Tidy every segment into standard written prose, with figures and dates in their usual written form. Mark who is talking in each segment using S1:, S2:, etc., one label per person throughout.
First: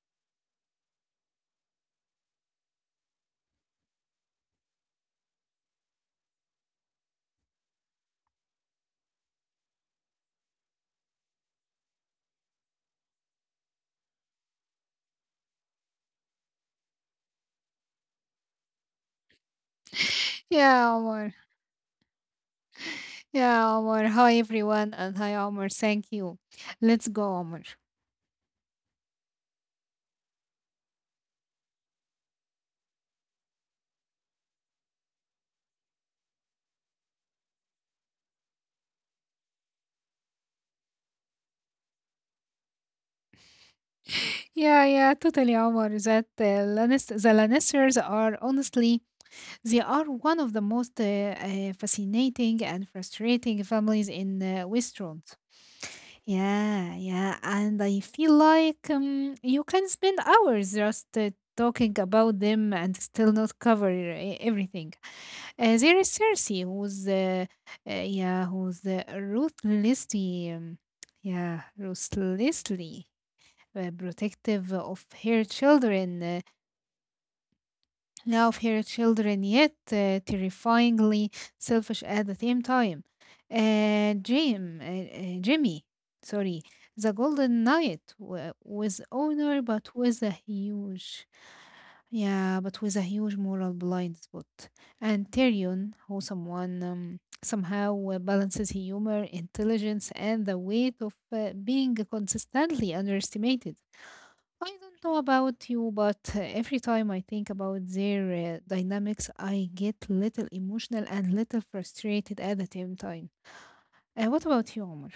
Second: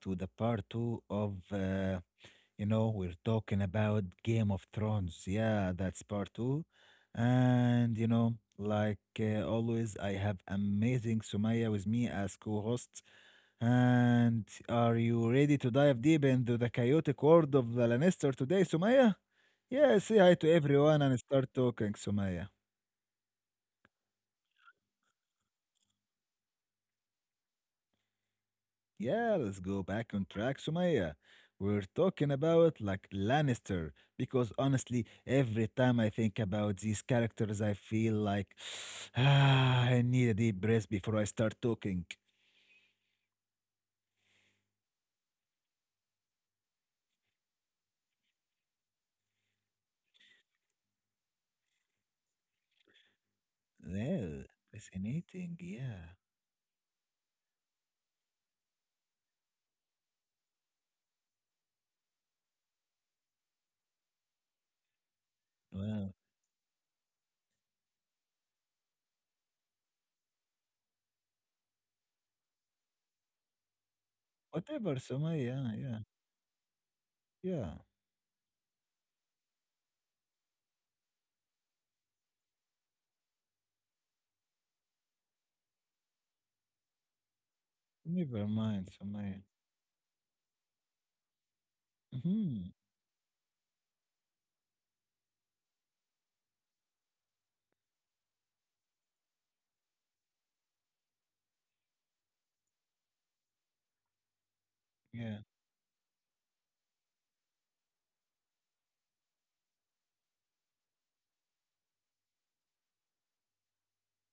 S1: to the part 2 of we're talking about Game of Thrones. Yeah, that's part 2. And always I have amazing Sumaya with me as co-host. And are you ready to dive deep into the chaotic world of the Lannister today, Sumaya? Yeah, say hi to
S2: Yeah,
S1: everyone
S2: Omar.
S1: and start talking, Sumaya.
S2: Yeah, Omar. Hi, everyone. And hi, Omar. Thank you. Let's go, Omar.
S1: Yeah, let's go back on track, Sumaya. We're talking about like Lannister because honestly, every time I think about these characters, I feel like ah, I need a deep breath before I start talking.
S2: Yeah, yeah, totally, Omar. The Lannisters are honestly, they are one of the most fascinating and frustrating families in
S1: Yeah,
S2: Westeros.
S1: fascinating. Yeah.
S2: Yeah, yeah, and I feel like you can spend hours just talking about them and still not cover everything. There is Cersei,
S1: Well,
S2: who's ruthlessly, yeah, ruthlessly protective of her
S1: whatever,
S2: children. uh,
S1: Sumaya. Yeah,
S2: now,
S1: yeah.
S2: of her children, yet terrifyingly selfish at the same time. Uh, Jimmy, sorry, the Golden Knight with
S1: Never
S2: honor,
S1: mind,
S2: but with
S1: Sumaya.
S2: a huge
S1: Hmm.
S2: moral blind spot. And Tyrion, who someone somehow balances humor, intelligence, and the weight of being consistently underestimated. I don't know about you,
S1: Yeah.
S2: but every time I think about their dynamics, I get little emotional and little frustrated at the same time. What about you, Omar?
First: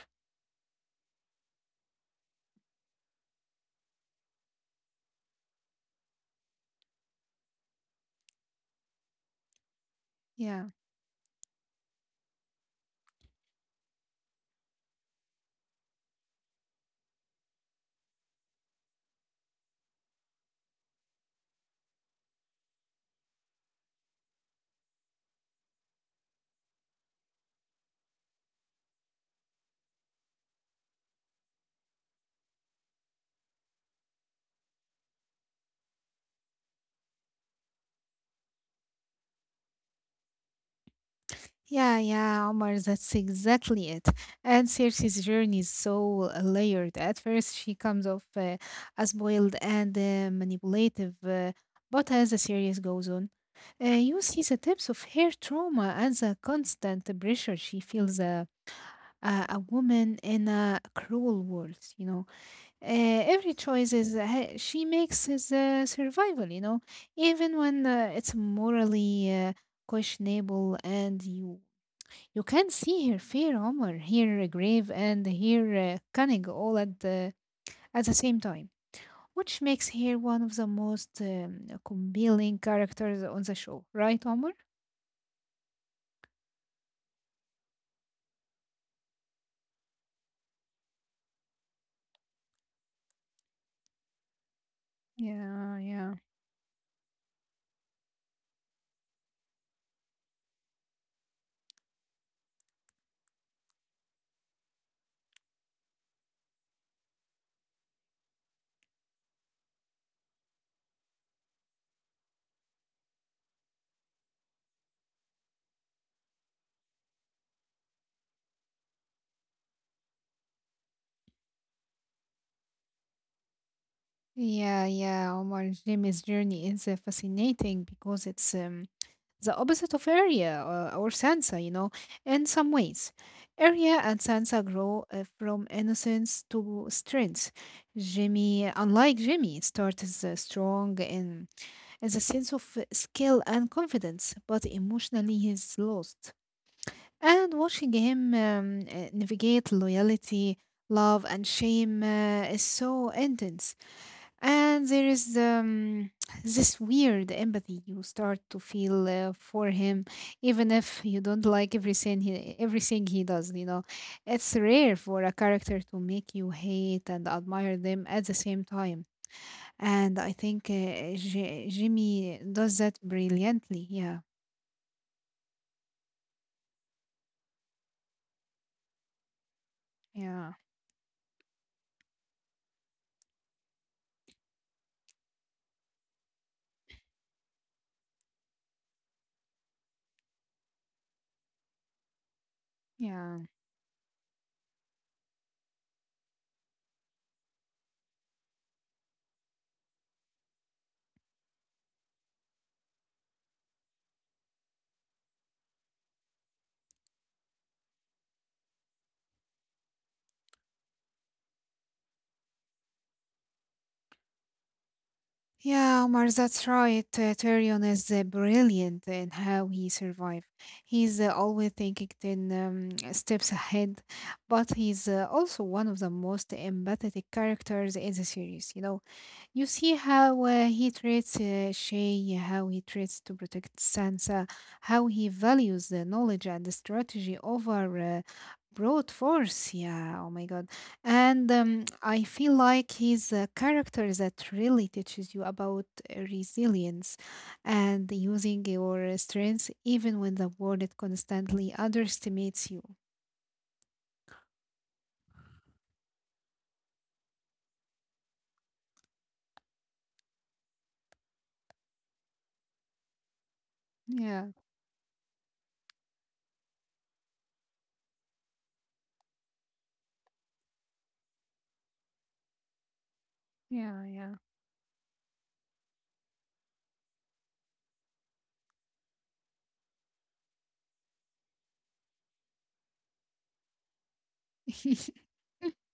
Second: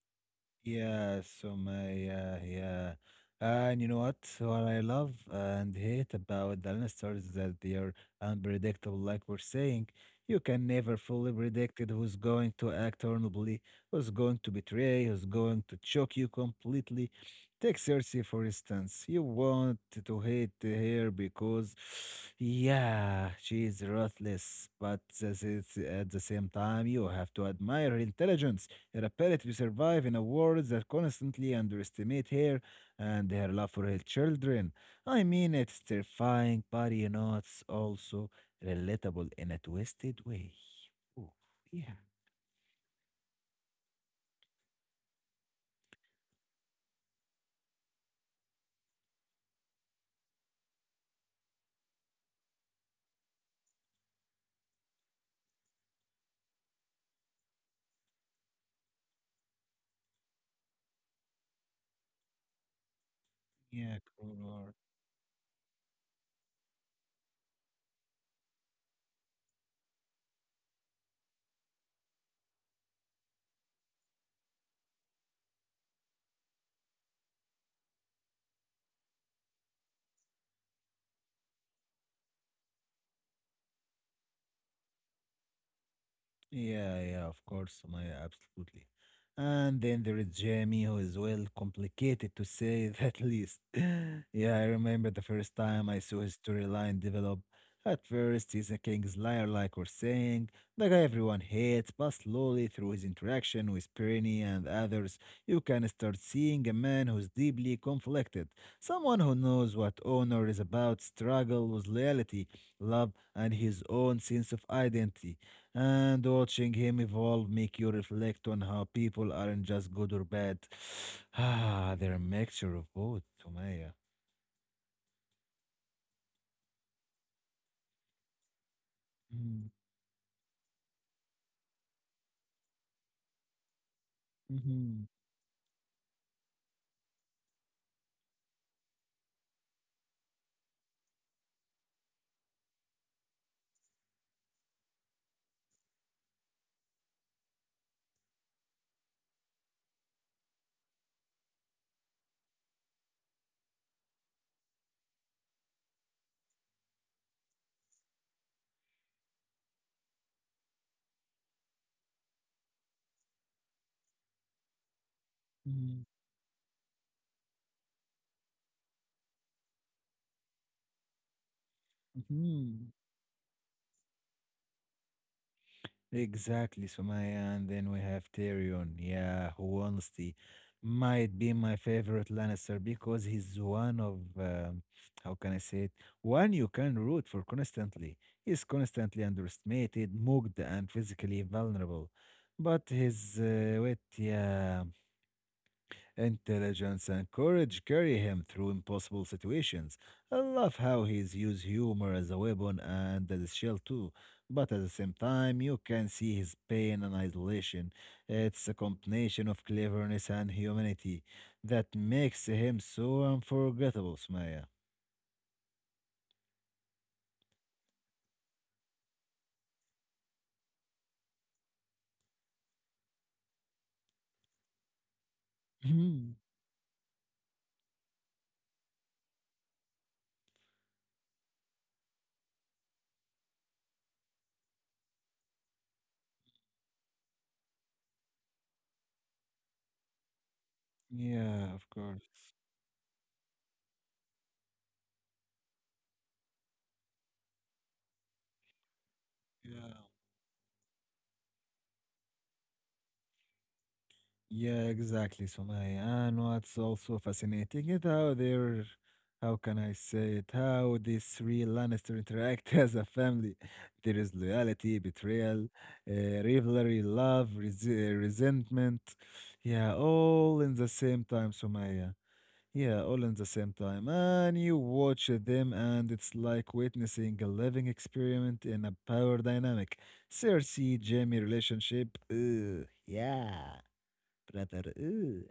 S1: Yeah, so my yeah, yeah. Uh, And you know what? So what I love and hate about the Lannisters is that they are unpredictable, like we're saying. You
S2: Yeah.
S1: can never fully predict it who's going to act honorably, who's going to betray, who's going to choke you completely. Take Cersei, for instance. You want to hate her because, yeah, she is ruthless, but at the same time, you have to admire her intelligence. Repeatedly survive in a world that constantly underestimates her and her love for her children. I mean, it's terrifying, but it's also relatable in a twisted way. Ooh,
S2: Yeah,
S1: yeah,
S2: yeah, Omar, that's exactly it. And Cersei's journey is so layered. At first, she comes off as boiled and manipulative, but as the series goes on, you see the tips of her trauma and the constant pressure she feels a woman in a cruel world, you know, every choice
S1: yeah,
S2: is he-
S1: cruel.
S2: she makes is survival, you know, even when it's morally questionable. And you can see her fear, Omar, her grave and her cunning all at the same time, which makes her one of the most compelling characters on the show, right, Omar?
S1: Yeah, yeah, of course, Maya, absolutely. And then there is Jamie, who is well complicated to say that least. Yeah, I remember the first
S2: Yeah,
S1: time I
S2: yeah.
S1: saw his storyline develop. At first, he's a king's liar, like we're saying, the guy everyone hates, but slowly through his interaction with Perny and others, you can start seeing a man who's deeply conflicted, someone who knows what honor is about, struggle with loyalty, love, and his own sense of identity. And watching him evolve make you reflect on how people aren't just good or bad. Ah, they're a mixture of both, Sumaya.
S2: Yeah, yeah, Omar, Jimmy's journey is fascinating because it's the
S1: Mm-hmm.
S2: opposite of area or Sansa, you know, in some ways. Arya and Sansa
S1: Mm-hmm.
S2: grow from innocence to strength. Jimmy, unlike Jimmy, starts as a sense of skill and confidence, but emotionally he's lost. And watching him navigate loyalty, love, and shame is so intense. And there is this weird empathy you start to feel for him, even if you don't like everything he does. You know, it's rare for a character to make you hate and admire them at the same time. And I think Jimmy does
S1: Mm-hmm.
S2: that brilliantly. Yeah,
S1: Exactly, Sumaya, and then we have Tyrion, yeah, who honestly
S2: yeah,
S1: might be my favorite Lannister because he's one of, how can I say it, one you can root for constantly. He's constantly underestimated, mugged, and physically vulnerable. But
S2: yeah.
S1: his wit, yeah, intelligence and courage carry him through impossible situations. I love how he's used humor as a weapon and as a shield too. But at the same time, you can see his pain and isolation. It's a combination of cleverness and humanity that makes him so unforgettable, Sumaya.
S2: Yeah, Omar, that's right. Tyrion is brilliant in how he survived. He's always thinking ten steps ahead, but he's also one of the
S1: Mhm.
S2: most empathetic characters in the series. You know, you see how he treats Shay, how he treats to protect Sansa, how he values the knowledge and the strategy over broad force, yeah. Oh my god. And
S1: Yeah, of
S2: I feel
S1: course.
S2: like he's a character that really teaches you about resilience and using your strengths
S1: Yeah.
S2: even when the world constantly underestimates you.
S1: Yeah, exactly, Sumaya. And what's also fascinating is how they're, how can I say it, how these three Lannister interact as a family. There is
S2: Yeah,
S1: loyalty, betrayal, rivalry, love, resentment. Yeah, all in the same time, Sumaya. Yeah, all in the same
S2: yeah,
S1: time.
S2: yeah.
S1: And you watch them, and it's like witnessing a living experiment in a power dynamic. Cersei Jamie relationship. Ugh, yeah, brother. Ew.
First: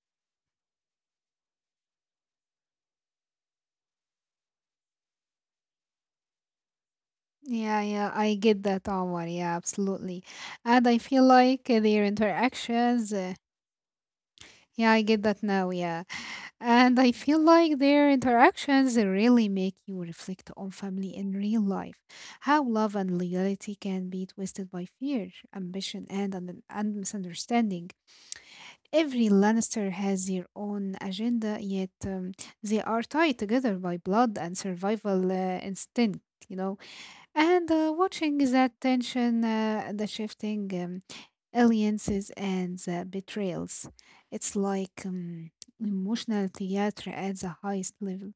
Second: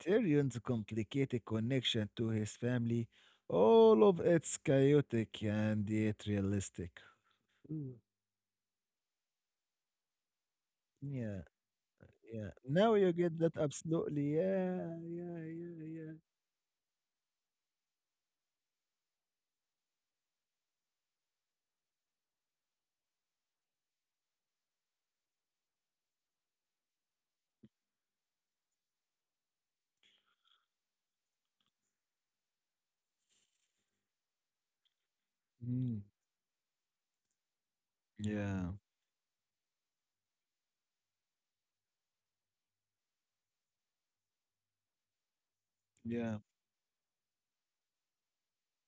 S1: Tyrion's complicated connection to his family, all of it's chaotic and yet realistic.
S2: Yeah,
S1: Ooh,
S2: yeah, I get that, Omar. Yeah, absolutely. And I feel
S1: yeah,
S2: like
S1: yeah. Now you get that absolutely.
S2: yeah,
S1: Yeah,
S2: I get
S1: yeah,
S2: that now.
S1: yeah,
S2: Yeah.
S1: yeah.
S2: And I feel like their interactions really make you reflect on family in real life, how love and loyalty can be twisted by fear, ambition, and misunderstanding. Every Lannister has their own agenda, yet they are tied together by blood and survival
S1: Mm,
S2: instinct, you know. And watching
S1: yeah,
S2: that tension, the shifting alliances and the betrayals. It's like
S1: yeah.
S2: emotional theater at the highest level.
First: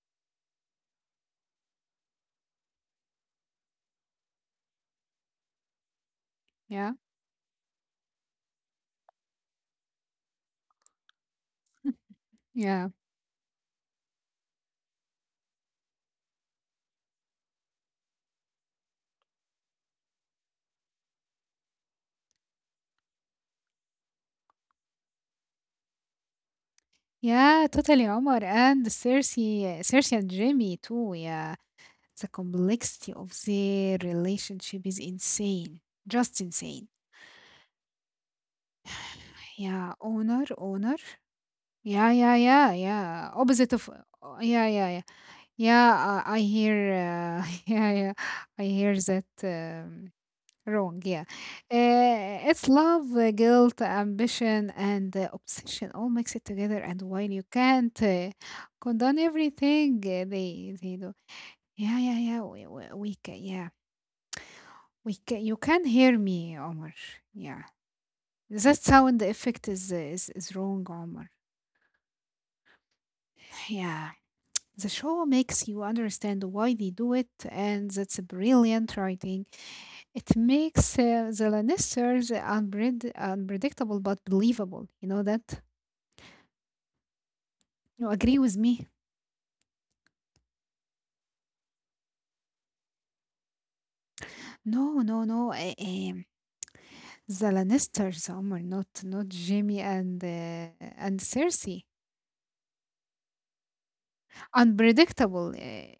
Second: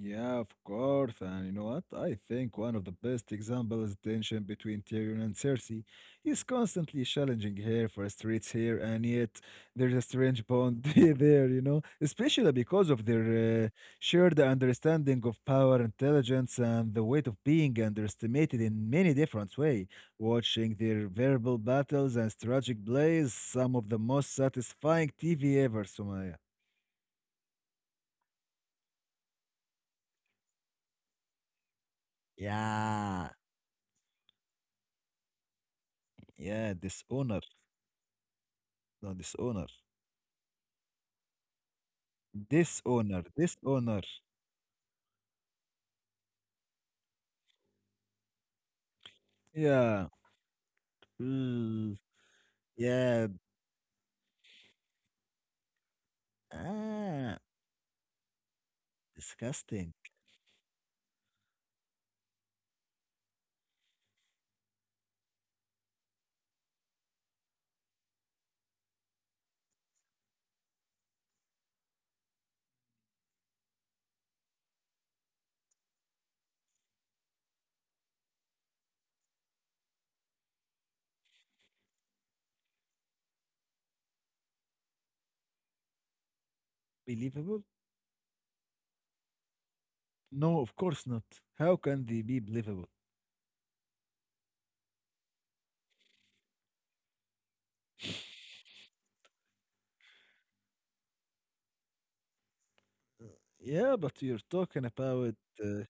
S1: Yeah, of course. And you know what? I think one of the best examples is tension between Tyrion and Cersei. He's
S2: Yeah,
S1: constantly challenging her for streets here, and yet there's a strange bond there, you know, especially because
S2: yeah,
S1: of their shared understanding of power, intelligence, and the weight of being underestimated in many different ways. Watching their verbal battles and strategic plays, some of the most satisfying TV ever, Sumaya.
S2: yeah, totally, Omar. And Cersei, Cersei and Jamie too. Yeah, the complexity of
S1: Yeah,
S2: their relationship is insane, just
S1: yeah,
S2: insane.
S1: dishonor. No, dishonor.
S2: Yeah, honor, honor. Yeah, yeah, yeah,
S1: Dishonor.
S2: yeah. Opposite of,
S1: Dishonor.
S2: oh, yeah, yeah, yeah, yeah. I hear, yeah, yeah. I hear that.
S1: Yeah.
S2: Wrong, yeah.
S1: Mm,
S2: It's love,
S1: yeah.
S2: guilt, ambition, and obsession all mixed together. And while you
S1: Ah,
S2: can't condone
S1: disgusting.
S2: everything, uh, they do. Yeah, yeah, yeah. We can, yeah, we can. You can hear me, Omar. Yeah, that sound effect is is wrong, Omar. Yeah, the show makes you understand why they do it, and that's a brilliant writing. It makes the Lannisters unpredictable but believable. You know that?
S1: Believable?
S2: You agree with me?
S1: No, of course not. How can they be believable?
S2: No, no, no. The Lannisters, Omar, not Jamie and Cersei.
S1: Uh, Yeah, but you're talking about.
S2: Unpredictable,
S1: Uh,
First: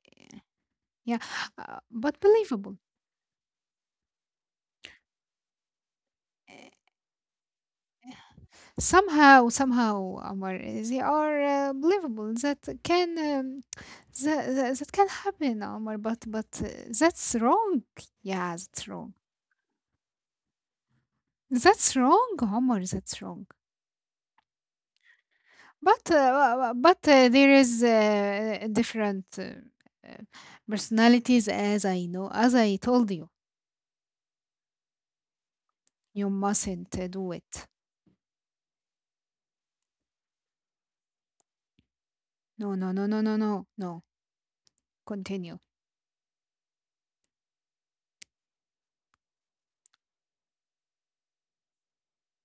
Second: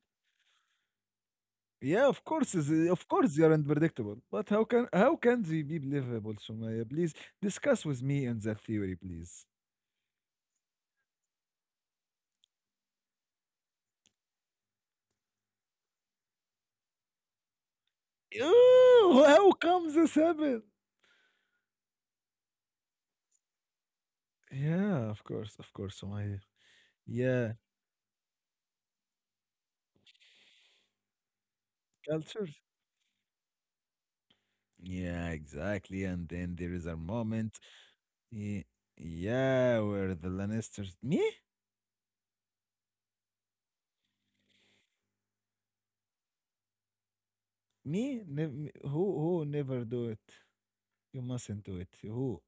S2: yeah,
S1: yeah,
S2: but
S1: of course,
S2: believable.
S1: of course, you're unpredictable. But how can they be believable,
S2: Eh,
S1: Sumaya? Please discuss with me and that theory, please.
S2: Somehow, somehow, Omar, they are believable. That can that can happen, Omar. But that's wrong. Yeah, that's wrong.
S1: Ooh, how comes this happen?
S2: That's wrong, Omar. That's wrong.
S1: Yeah, of course,
S2: But
S1: Sumaya.
S2: there
S1: Yeah,
S2: is different uh, personalities, as I know,
S1: culture.
S2: as I told you.
S1: Yeah, exactly. And
S2: You
S1: then there is a
S2: mustn't do
S1: moment,
S2: it.
S1: y- yeah, where the Lannisters, me,
S2: No, no, no, no, no, no, no. Continue.
S1: me, nev me- who, who never do it. You mustn't do it.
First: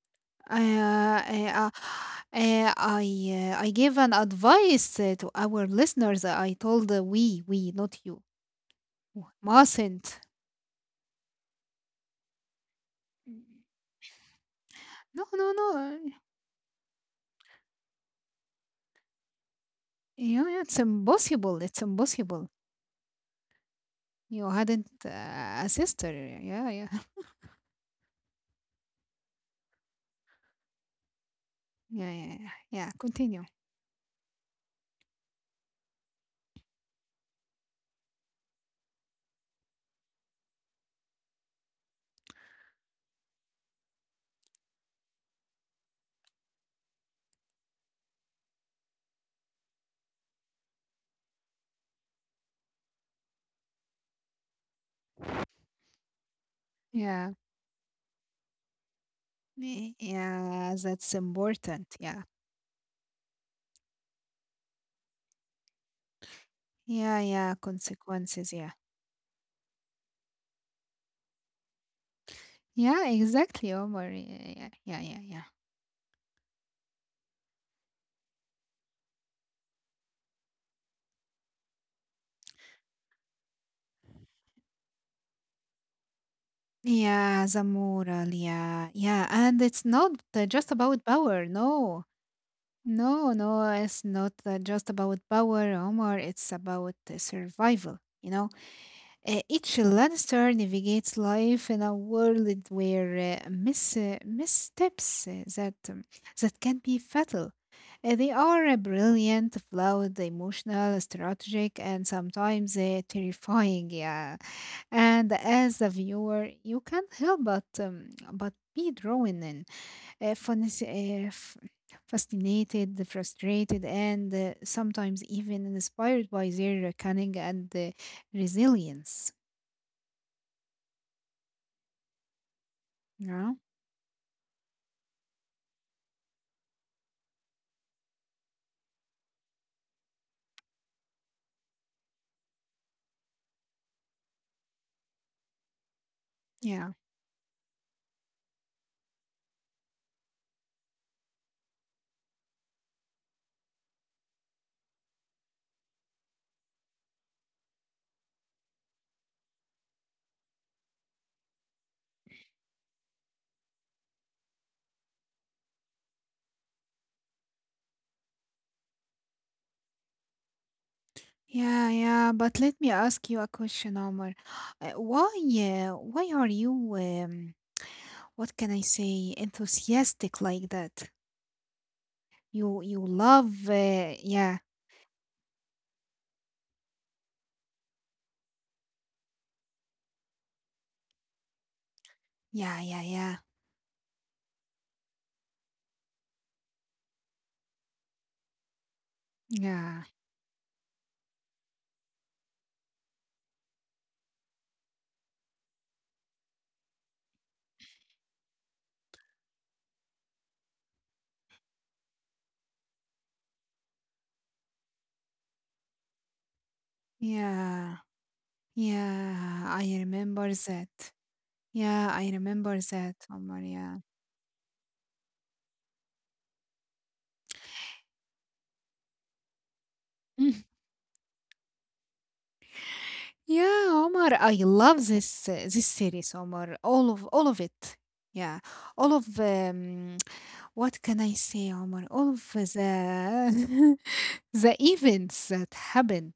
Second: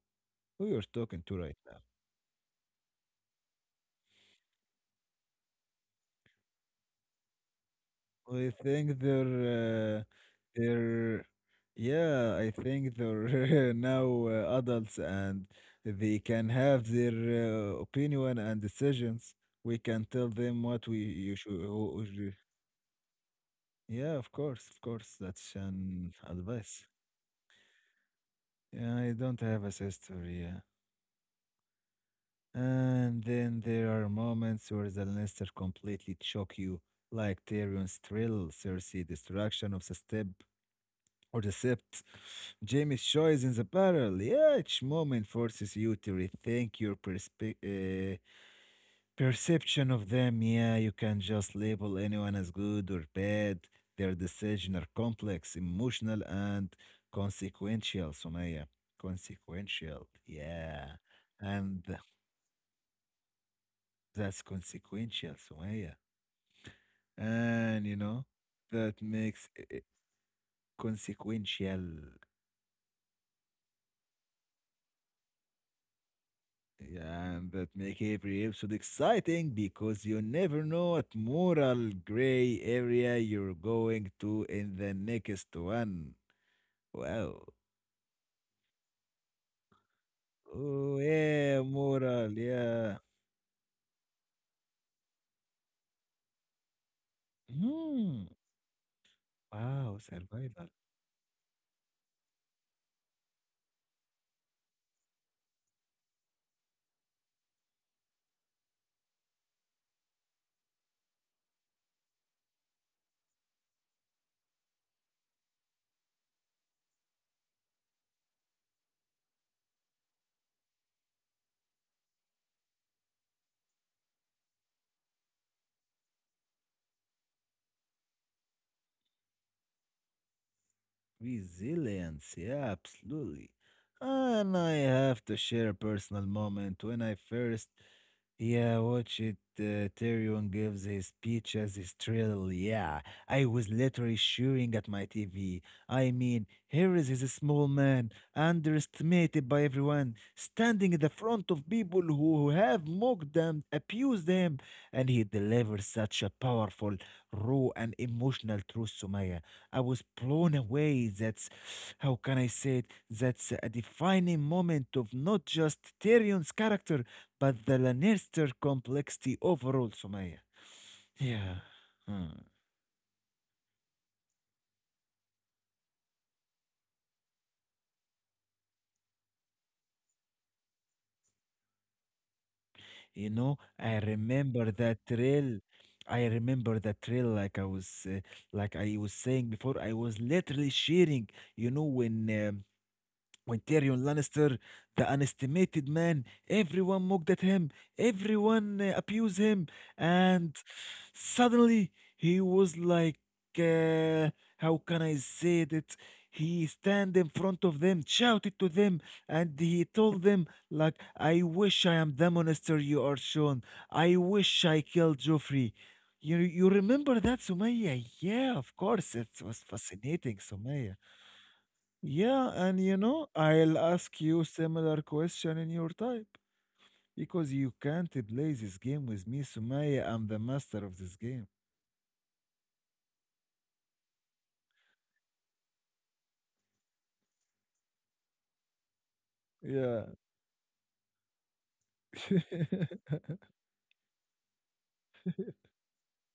S2: I
S1: Who you're talking
S2: uh,
S1: to right
S2: uh,
S1: now?
S2: I gave an advice to our listeners. I told we not you
S1: I think
S2: mustn't.
S1: they're, yeah, I think they're now adults
S2: No,
S1: and
S2: no, no. Uh,
S1: they can have their opinion and decisions. We can tell
S2: yeah,
S1: them what
S2: it's
S1: we you should.
S2: impossible. It's impossible.
S1: Yeah, of
S2: You
S1: course, of
S2: hadn't
S1: course. That's
S2: a
S1: an
S2: sister. Yeah,
S1: advice.
S2: yeah,
S1: I don't have a sister, yeah.
S2: yeah, yeah, yeah, yeah.
S1: And
S2: Continue.
S1: then there are moments where the Lannister completely choke you, like Tyrion's thrill, Cersei destruction of the step or the sept, Jamie's choice in the barrel. Yeah, each moment forces you to rethink your perspective. Perception of them, yeah, you can just label anyone as good or bad. Their decisions are complex, emotional, and
S2: Yeah,
S1: consequential, Sumaya. Consequential,
S2: Yeah,
S1: yeah.
S2: that's
S1: And
S2: important. Yeah,
S1: that's consequential, Sumaya.
S2: yeah, yeah.
S1: And you know,
S2: Consequences. Yeah,
S1: that makes it consequential.
S2: yeah, exactly, Omar. Yeah, yeah, yeah, yeah. Yeah,
S1: Yeah, and that make every episode exciting because you never know what moral gray area you're going to in the next one. Wow.
S2: yeah, the moral. Yeah, yeah. And it's not just
S1: Oh,
S2: about power.
S1: yeah,
S2: No,
S1: moral. Yeah.
S2: no, no. It's not just about power, Omar. It's about survival,
S1: Hmm.
S2: you know? Each
S1: Wow.
S2: Lannister
S1: Survival.
S2: navigates life in a world where missteps that can be fatal. They are brilliant, flawed, emotional, strategic, and sometimes terrifying. Yeah, and as a viewer, you can't help but be drawn in, uh, fasc- uh, f- fascinated, frustrated, and sometimes even inspired by their cunning and resilience.
S1: Resilience. Yeah, absolutely.
S2: Yeah,
S1: And I have to share a personal moment when I first, yeah, watch it. Tyrion gives his speech as his trill. Yeah, I was literally shooting at my TV. I mean, here
S2: yeah,
S1: is his small man, underestimated by everyone, standing in the front of people who have mocked them, abused him, and he delivers such a powerful, raw, and emotional truth, Sumaya. I was blown away. That's, how can I say it? That's a defining moment of not just Tyrion's character but the Lannister complexity overall, Sumaya. Yeah.
S2: yeah, yeah. But
S1: Hmm.
S2: let me ask you a question, Omar. Uh, why, why are you, what can I say, enthusiastic like that? You love,
S1: You know, I
S2: yeah,
S1: remember that trail. I remember that trail like I was saying before. I was literally sharing, you know, when um,
S2: yeah, yeah, yeah,
S1: when Tyrion Lannister, the underestimated man, everyone mocked at him, everyone abused him,
S2: yeah,
S1: and suddenly he was like, uh, how can I say that? He stand in front of them, shouted to them, and he told them, like, I wish I am the monster you are shown. I wish I killed Joffrey. You remember that,
S2: yeah,
S1: Sumaya? Yeah, of course, it was
S2: yeah. I
S1: fascinating,
S2: remember that.
S1: Sumaya.
S2: Yeah, I
S1: Yeah,
S2: remember
S1: and you
S2: that,
S1: know,
S2: Omar.
S1: I'll
S2: Yeah.
S1: ask you similar question in your type because you can't play this game with me, Sumaya. I'm the
S2: Mm.
S1: master of this game.
S2: Yeah, Omar, I love this series, Omar. All of it. Yeah, all of
S1: Yeah.
S2: what can I say, Omar? All of the the events that happened,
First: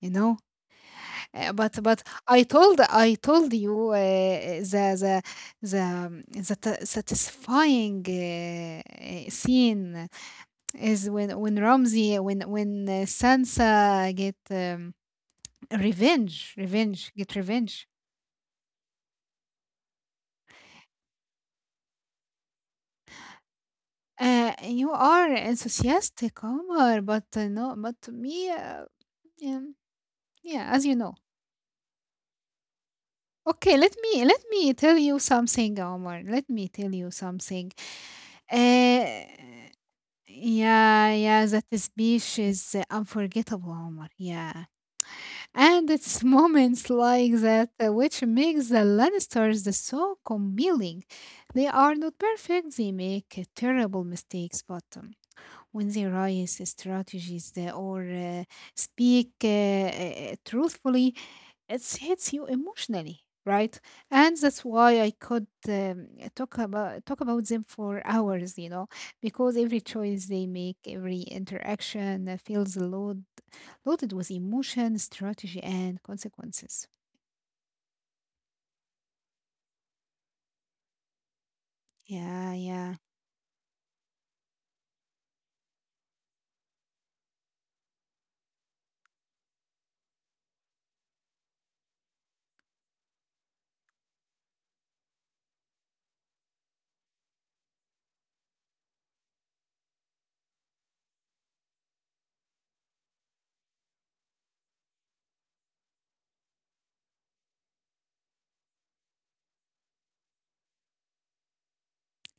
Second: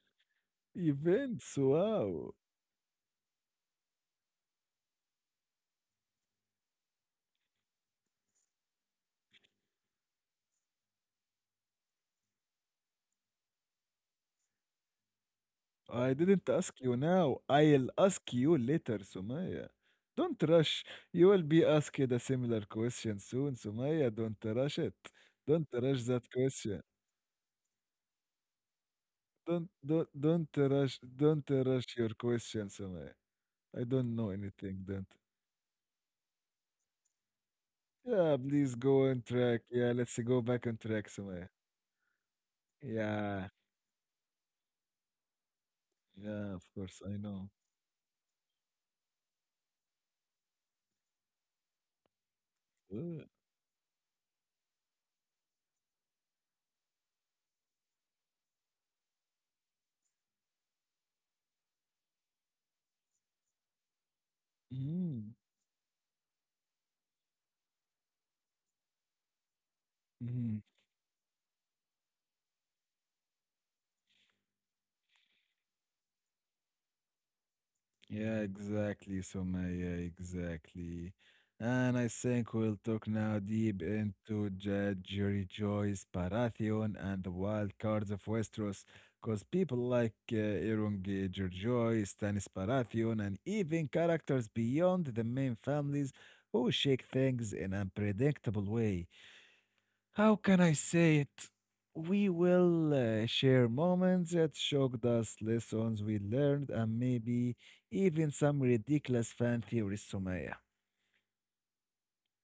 S2: you know. Uh,
S1: Events,
S2: but but
S1: wow.
S2: I told you the the the satisfying scene is when Ramsey, when Sansa get
S1: I didn't ask you
S2: get
S1: now.
S2: revenge.
S1: I'll ask you later, Sumaya. Don't rush. You will be asked a similar question soon, Sumaya. Don't rush
S2: You
S1: it.
S2: are
S1: Don't rush that
S2: enthusiastic,
S1: question.
S2: Omar, but no, but me,
S1: Don't
S2: um,
S1: don't don't
S2: yeah, as you
S1: rush
S2: know.
S1: don't rush your question, Sumaya.
S2: Okay,
S1: I don't know
S2: let me
S1: anything,
S2: tell
S1: do not.
S2: you something, Omar. Let me tell you something.
S1: Yeah, please
S2: Uh,
S1: go on track. Yeah, let's go back on track,
S2: yeah, yeah,
S1: Sumaya.
S2: that speech is
S1: Yeah,
S2: unforgettable, Omar. Yeah, and it's
S1: yeah, of
S2: moments
S1: course, I
S2: like
S1: know.
S2: that which makes the Lannisters so compelling. They are not perfect; they
S1: Uh,
S2: make terrible mistakes, but when they rise strategies or speak truthfully, it hits you emotionally right, and that's why I
S1: mhm,
S2: could talk about them for hours, you know, because every choice they
S1: mhm.
S2: make, every interaction feels loaded with emotion, strategy, and consequences.
S1: Yeah, exactly, Sumaya, exactly. And I
S2: Yeah,
S1: think we'll
S2: yeah.
S1: talk now deep into Jury Joyce, Baratheon, and the wild cards of Westeros, because people like Euron Greyjoy, Stannis Baratheon, and even characters beyond the main families who shake things in an unpredictable way. How can I say it? We will share moments that shocked us, lessons we learned, and maybe even some ridiculous fan theories, Sumaya.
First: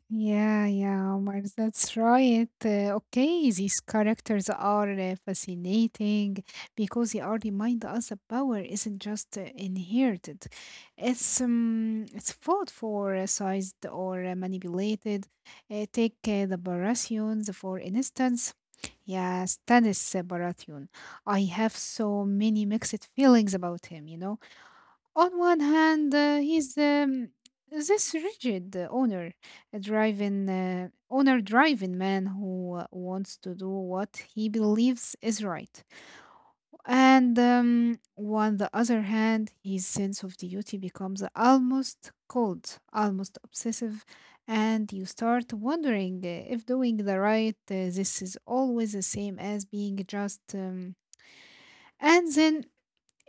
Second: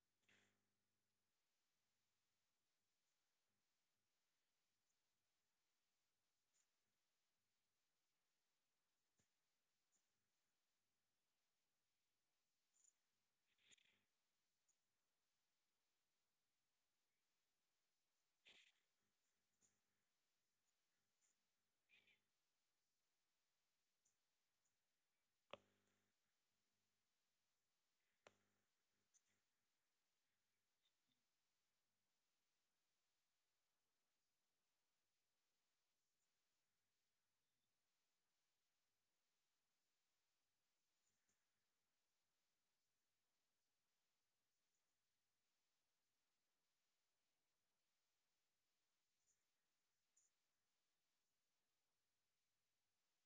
S2: Yeah, yeah, Omar, that's right. Okay, these characters are fascinating because they are remind us that power isn't just inherited. It's fought for, sized or manipulated. Take the Baratheons, for instance. Yeah, Stannis Baratheon. I have so many mixed feelings about him, you know. On one hand, he's this rigid owner, a driving owner driving man who wants to do what he believes is right. And on the other hand, his sense of duty becomes almost cold, almost obsessive, and you start wondering if doing the right this is always the same as being just. And then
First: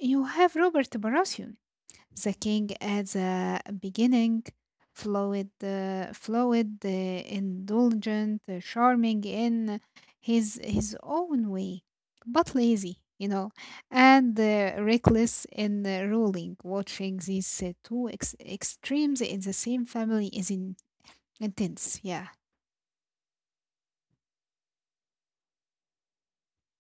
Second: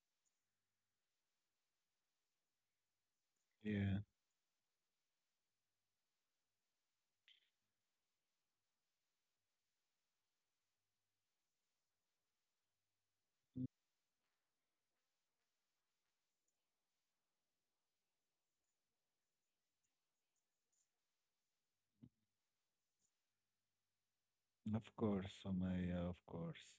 S2: you have Robert Baratheon, the king at the
S1: Yeah,
S2: beginning, fluid, indulgent, charming in his own way, but lazy, you know, and reckless in ruling. Watching these extremes in the same family is intense. Yeah,
S1: of course, Somaya, of course.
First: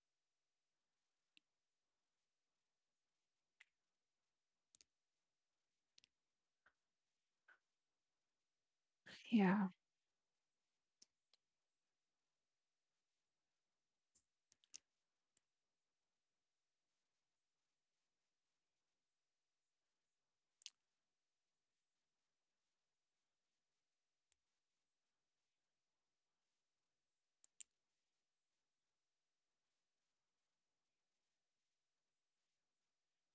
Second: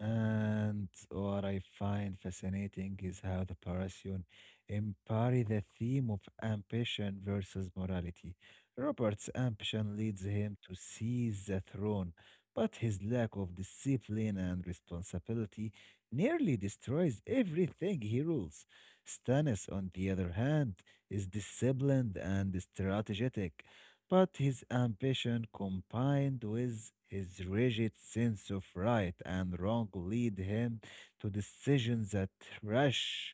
S1: And what I find fascinating is how the Parisian embody the theme of ambition versus morality. Robert's
S2: yeah,
S1: ambition leads him to seize the throne, but his lack of discipline and responsibility nearly destroys everything he rules. Stannis, on the other hand, is disciplined and strategic. But his ambition combined with his rigid sense of right and wrong lead him to decisions that rush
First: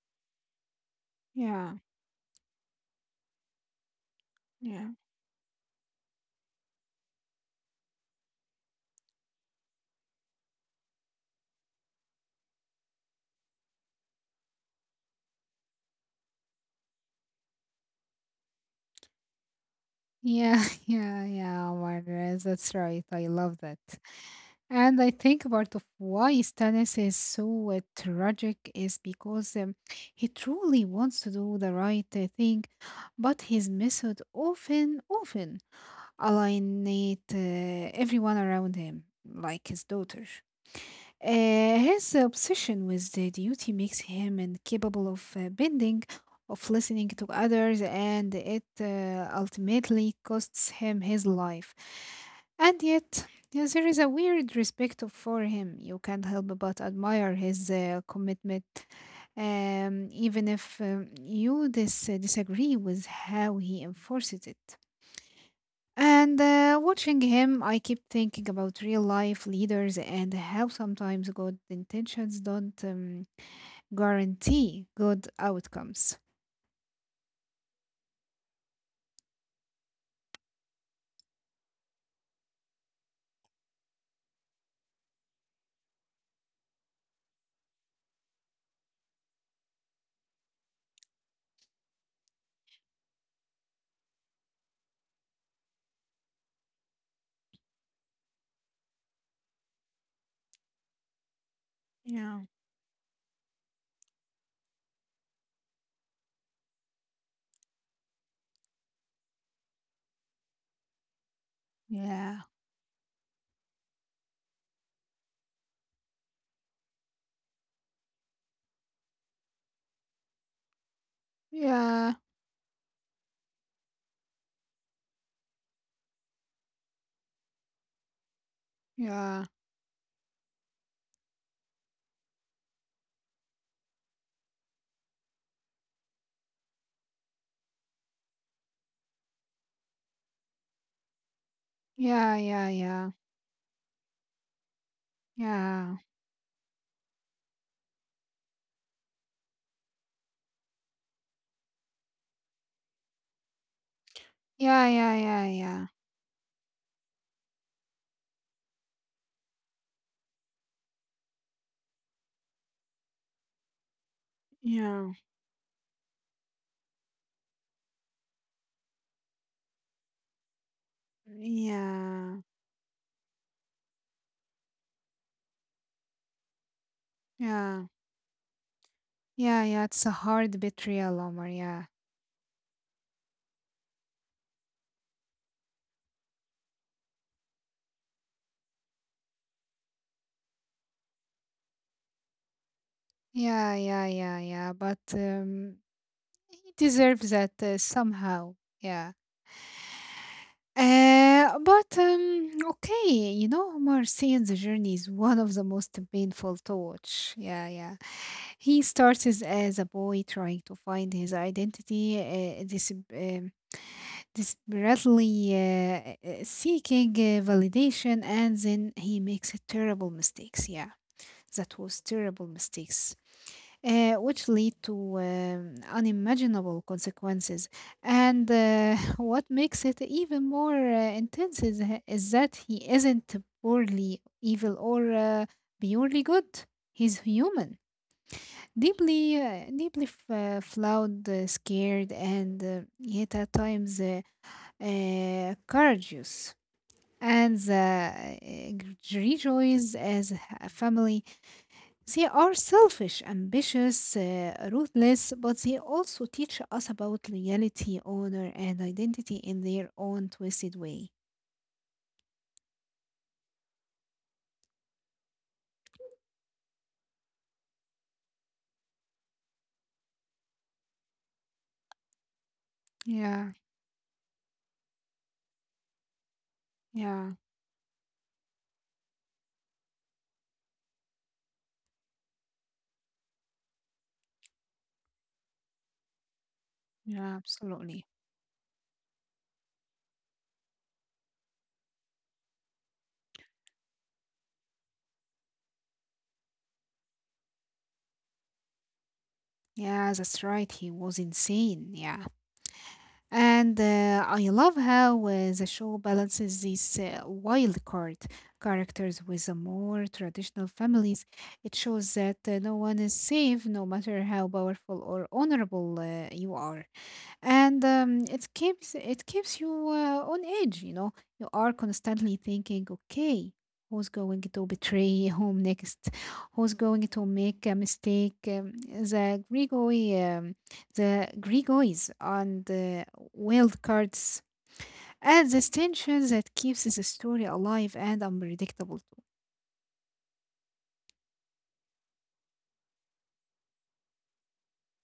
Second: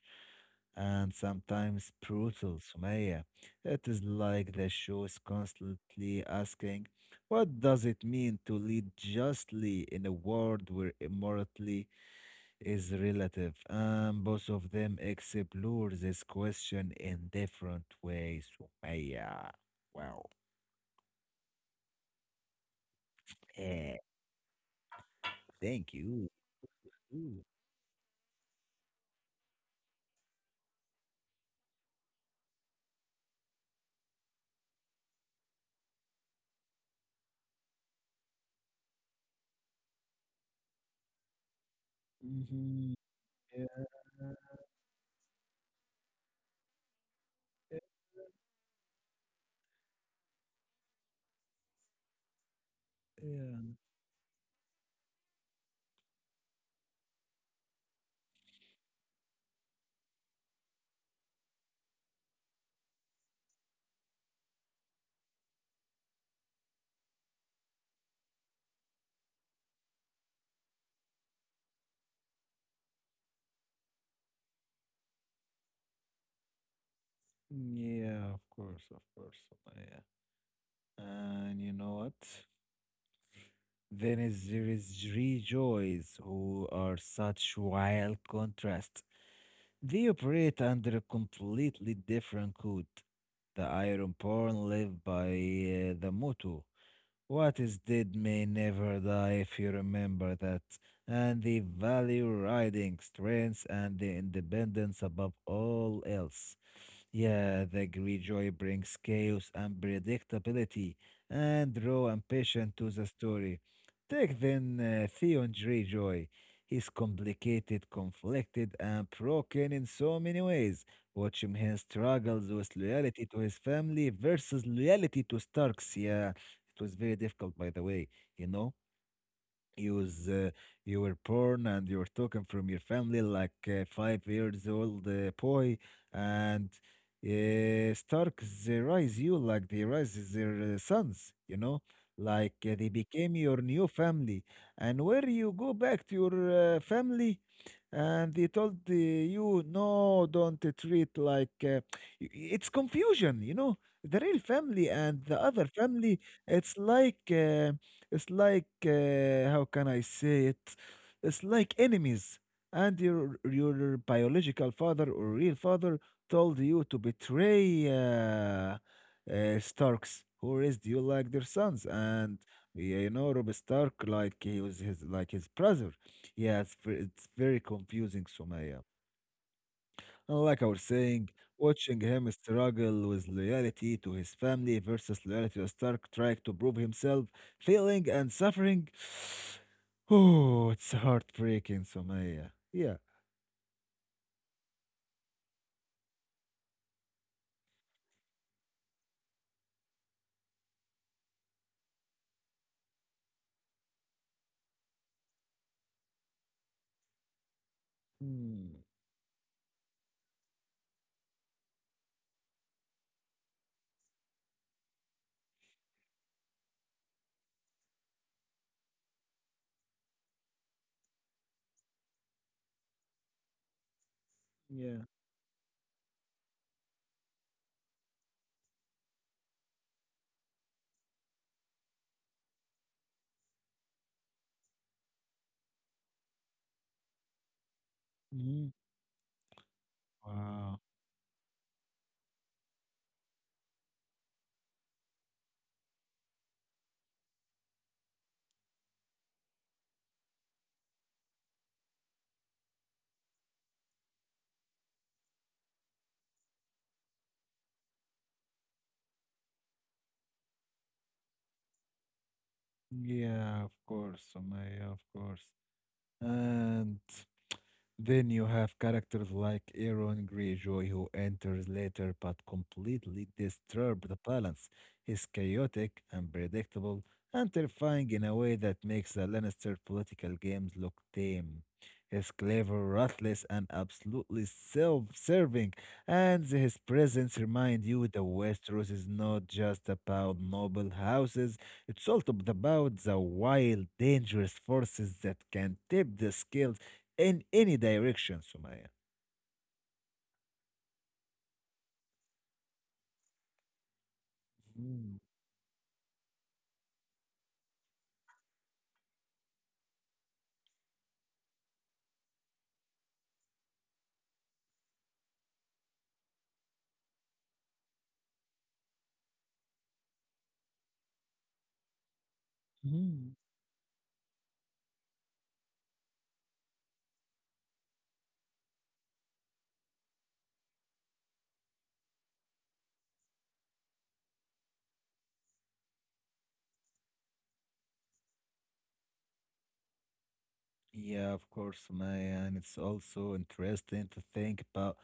S1: and
S2: yeah,
S1: sometimes brutal Sumaya. It is like the
S2: yeah.
S1: show is constantly asking, what does it mean to lead justly in a world where immorality is relative? And both of them explore this question in different ways. Sumaya. Wow.
S2: Yeah, yeah, yeah. Omar, that's right. I love that.
S1: Eh.
S2: And I think part of
S1: Thank you.
S2: why Stannis is
S1: Ooh.
S2: so tragic is because he truly wants to do the right thing, but his method often alienate everyone around him, like his daughter. His obsession
S1: Mhm.
S2: with the
S1: Yeah,
S2: duty makes him
S1: yeah,
S2: incapable of bending, of listening to others, and it ultimately costs him his life. And yet,
S1: yeah,
S2: yes, there is a weird respect for him. You can't help but admire his commitment, even if you disagree with how he enforces it. And watching him, I keep thinking about real life leaders and how sometimes good intentions don't guarantee good outcomes.
S1: mm, yeah, of course, of course. Yeah. And you know what? Then is there is three joys who are such wild contrast. They operate under a completely different code. The Ironborn live by the motto, what is dead may never die if you remember that, and the value
S2: Yeah.
S1: riding strength and the independence above all else. Yeah, the Greyjoy brings chaos and predictability and raw
S2: Yeah.
S1: ambition to the story. Take then Theon Greyjoy. He's complicated, conflicted, and broken in so many ways. Watch him he
S2: Yeah.
S1: struggles with loyalty to his family versus loyalty to Starks. Yeah, it was very difficult, by the way, you know?
S2: Yeah.
S1: you was uh, you were born and you were talking from your family like a 5 years old boy and Starks they raise you like they raise their sons you know
S2: Yeah,
S1: like
S2: yeah,
S1: they
S2: yeah,
S1: became your new family and where you go
S2: yeah,
S1: back to your family and he told you no don't treat like it's confusion you know the real
S2: yeah,
S1: family
S2: yeah,
S1: and the
S2: yeah,
S1: other
S2: yeah,
S1: family. It's like how can I say it? It's like enemies and your biological
S2: yeah.
S1: father or real father told you to betray Starks who raised you like their sons
S2: Yeah,
S1: and yeah, you know Rob Stark like he was his like his brother. Yeah, it's very
S2: yeah,
S1: confusing, Sumaya.
S2: yeah, yeah. It's a
S1: And
S2: hard
S1: like I was
S2: betrayal,
S1: saying,
S2: Omar. Yeah,
S1: watching him struggle with loyalty to his family versus loyalty to Stark, trying to prove himself, failing and suffering. Oh, it's heartbreaking, Sumaya. Yeah.
S2: yeah, yeah, yeah, yeah. But He deserves that somehow. Yeah. But Okay, you know, Omar, seeing the journey is one of the most painful to watch. Yeah, yeah.
S1: Mm,
S2: He starts as a boy trying to find his identity, desperately seeking validation, and then he makes a terrible mistakes. Yeah, that was terrible mistakes which lead
S1: yeah.
S2: to unimaginable consequences. And What makes it even more intense is that he isn't purely evil or purely good. He's human,
S1: Mhm.
S2: deeply, deeply
S1: Wow.
S2: flawed, scared, and yet at times courageous. And the rejoice as a family, they are selfish, ambitious, ruthless, but they also teach us about loyalty, honor, and identity in their own twisted way.
S1: Yeah, of course, Sumaya, of course. And then you have characters like Aaron Greyjoy, who enters later but completely
S2: Yeah,
S1: disturbs the balance. He's chaotic, unpredictable,
S2: yeah,
S1: and terrifying in a way that makes the Lannister political games look tame. He's clever, ruthless, and absolutely self-serving, and his
S2: yeah,
S1: presence reminds
S2: absolutely.
S1: you the Westeros is not just about noble houses, it's also about the wild, dangerous forces that can tip the scale in any direction, Sumaya.
S2: Yeah, that's right. He was insane. Yeah. And I love
S1: Mm,
S2: how the show balances these wild card characters with the more traditional families. It shows that no one is safe, no matter how powerful or honorable you are. And it keeps you on edge, you know. You are constantly thinking,
S1: mm.
S2: okay, who's going to betray whom next, who's going to make a mistake, the Grigoi, the Grigoys and the wild cards and the tension that keeps the story alive and unpredictable too.
S1: Yeah, of course, Sumaya, and it's also interesting to think about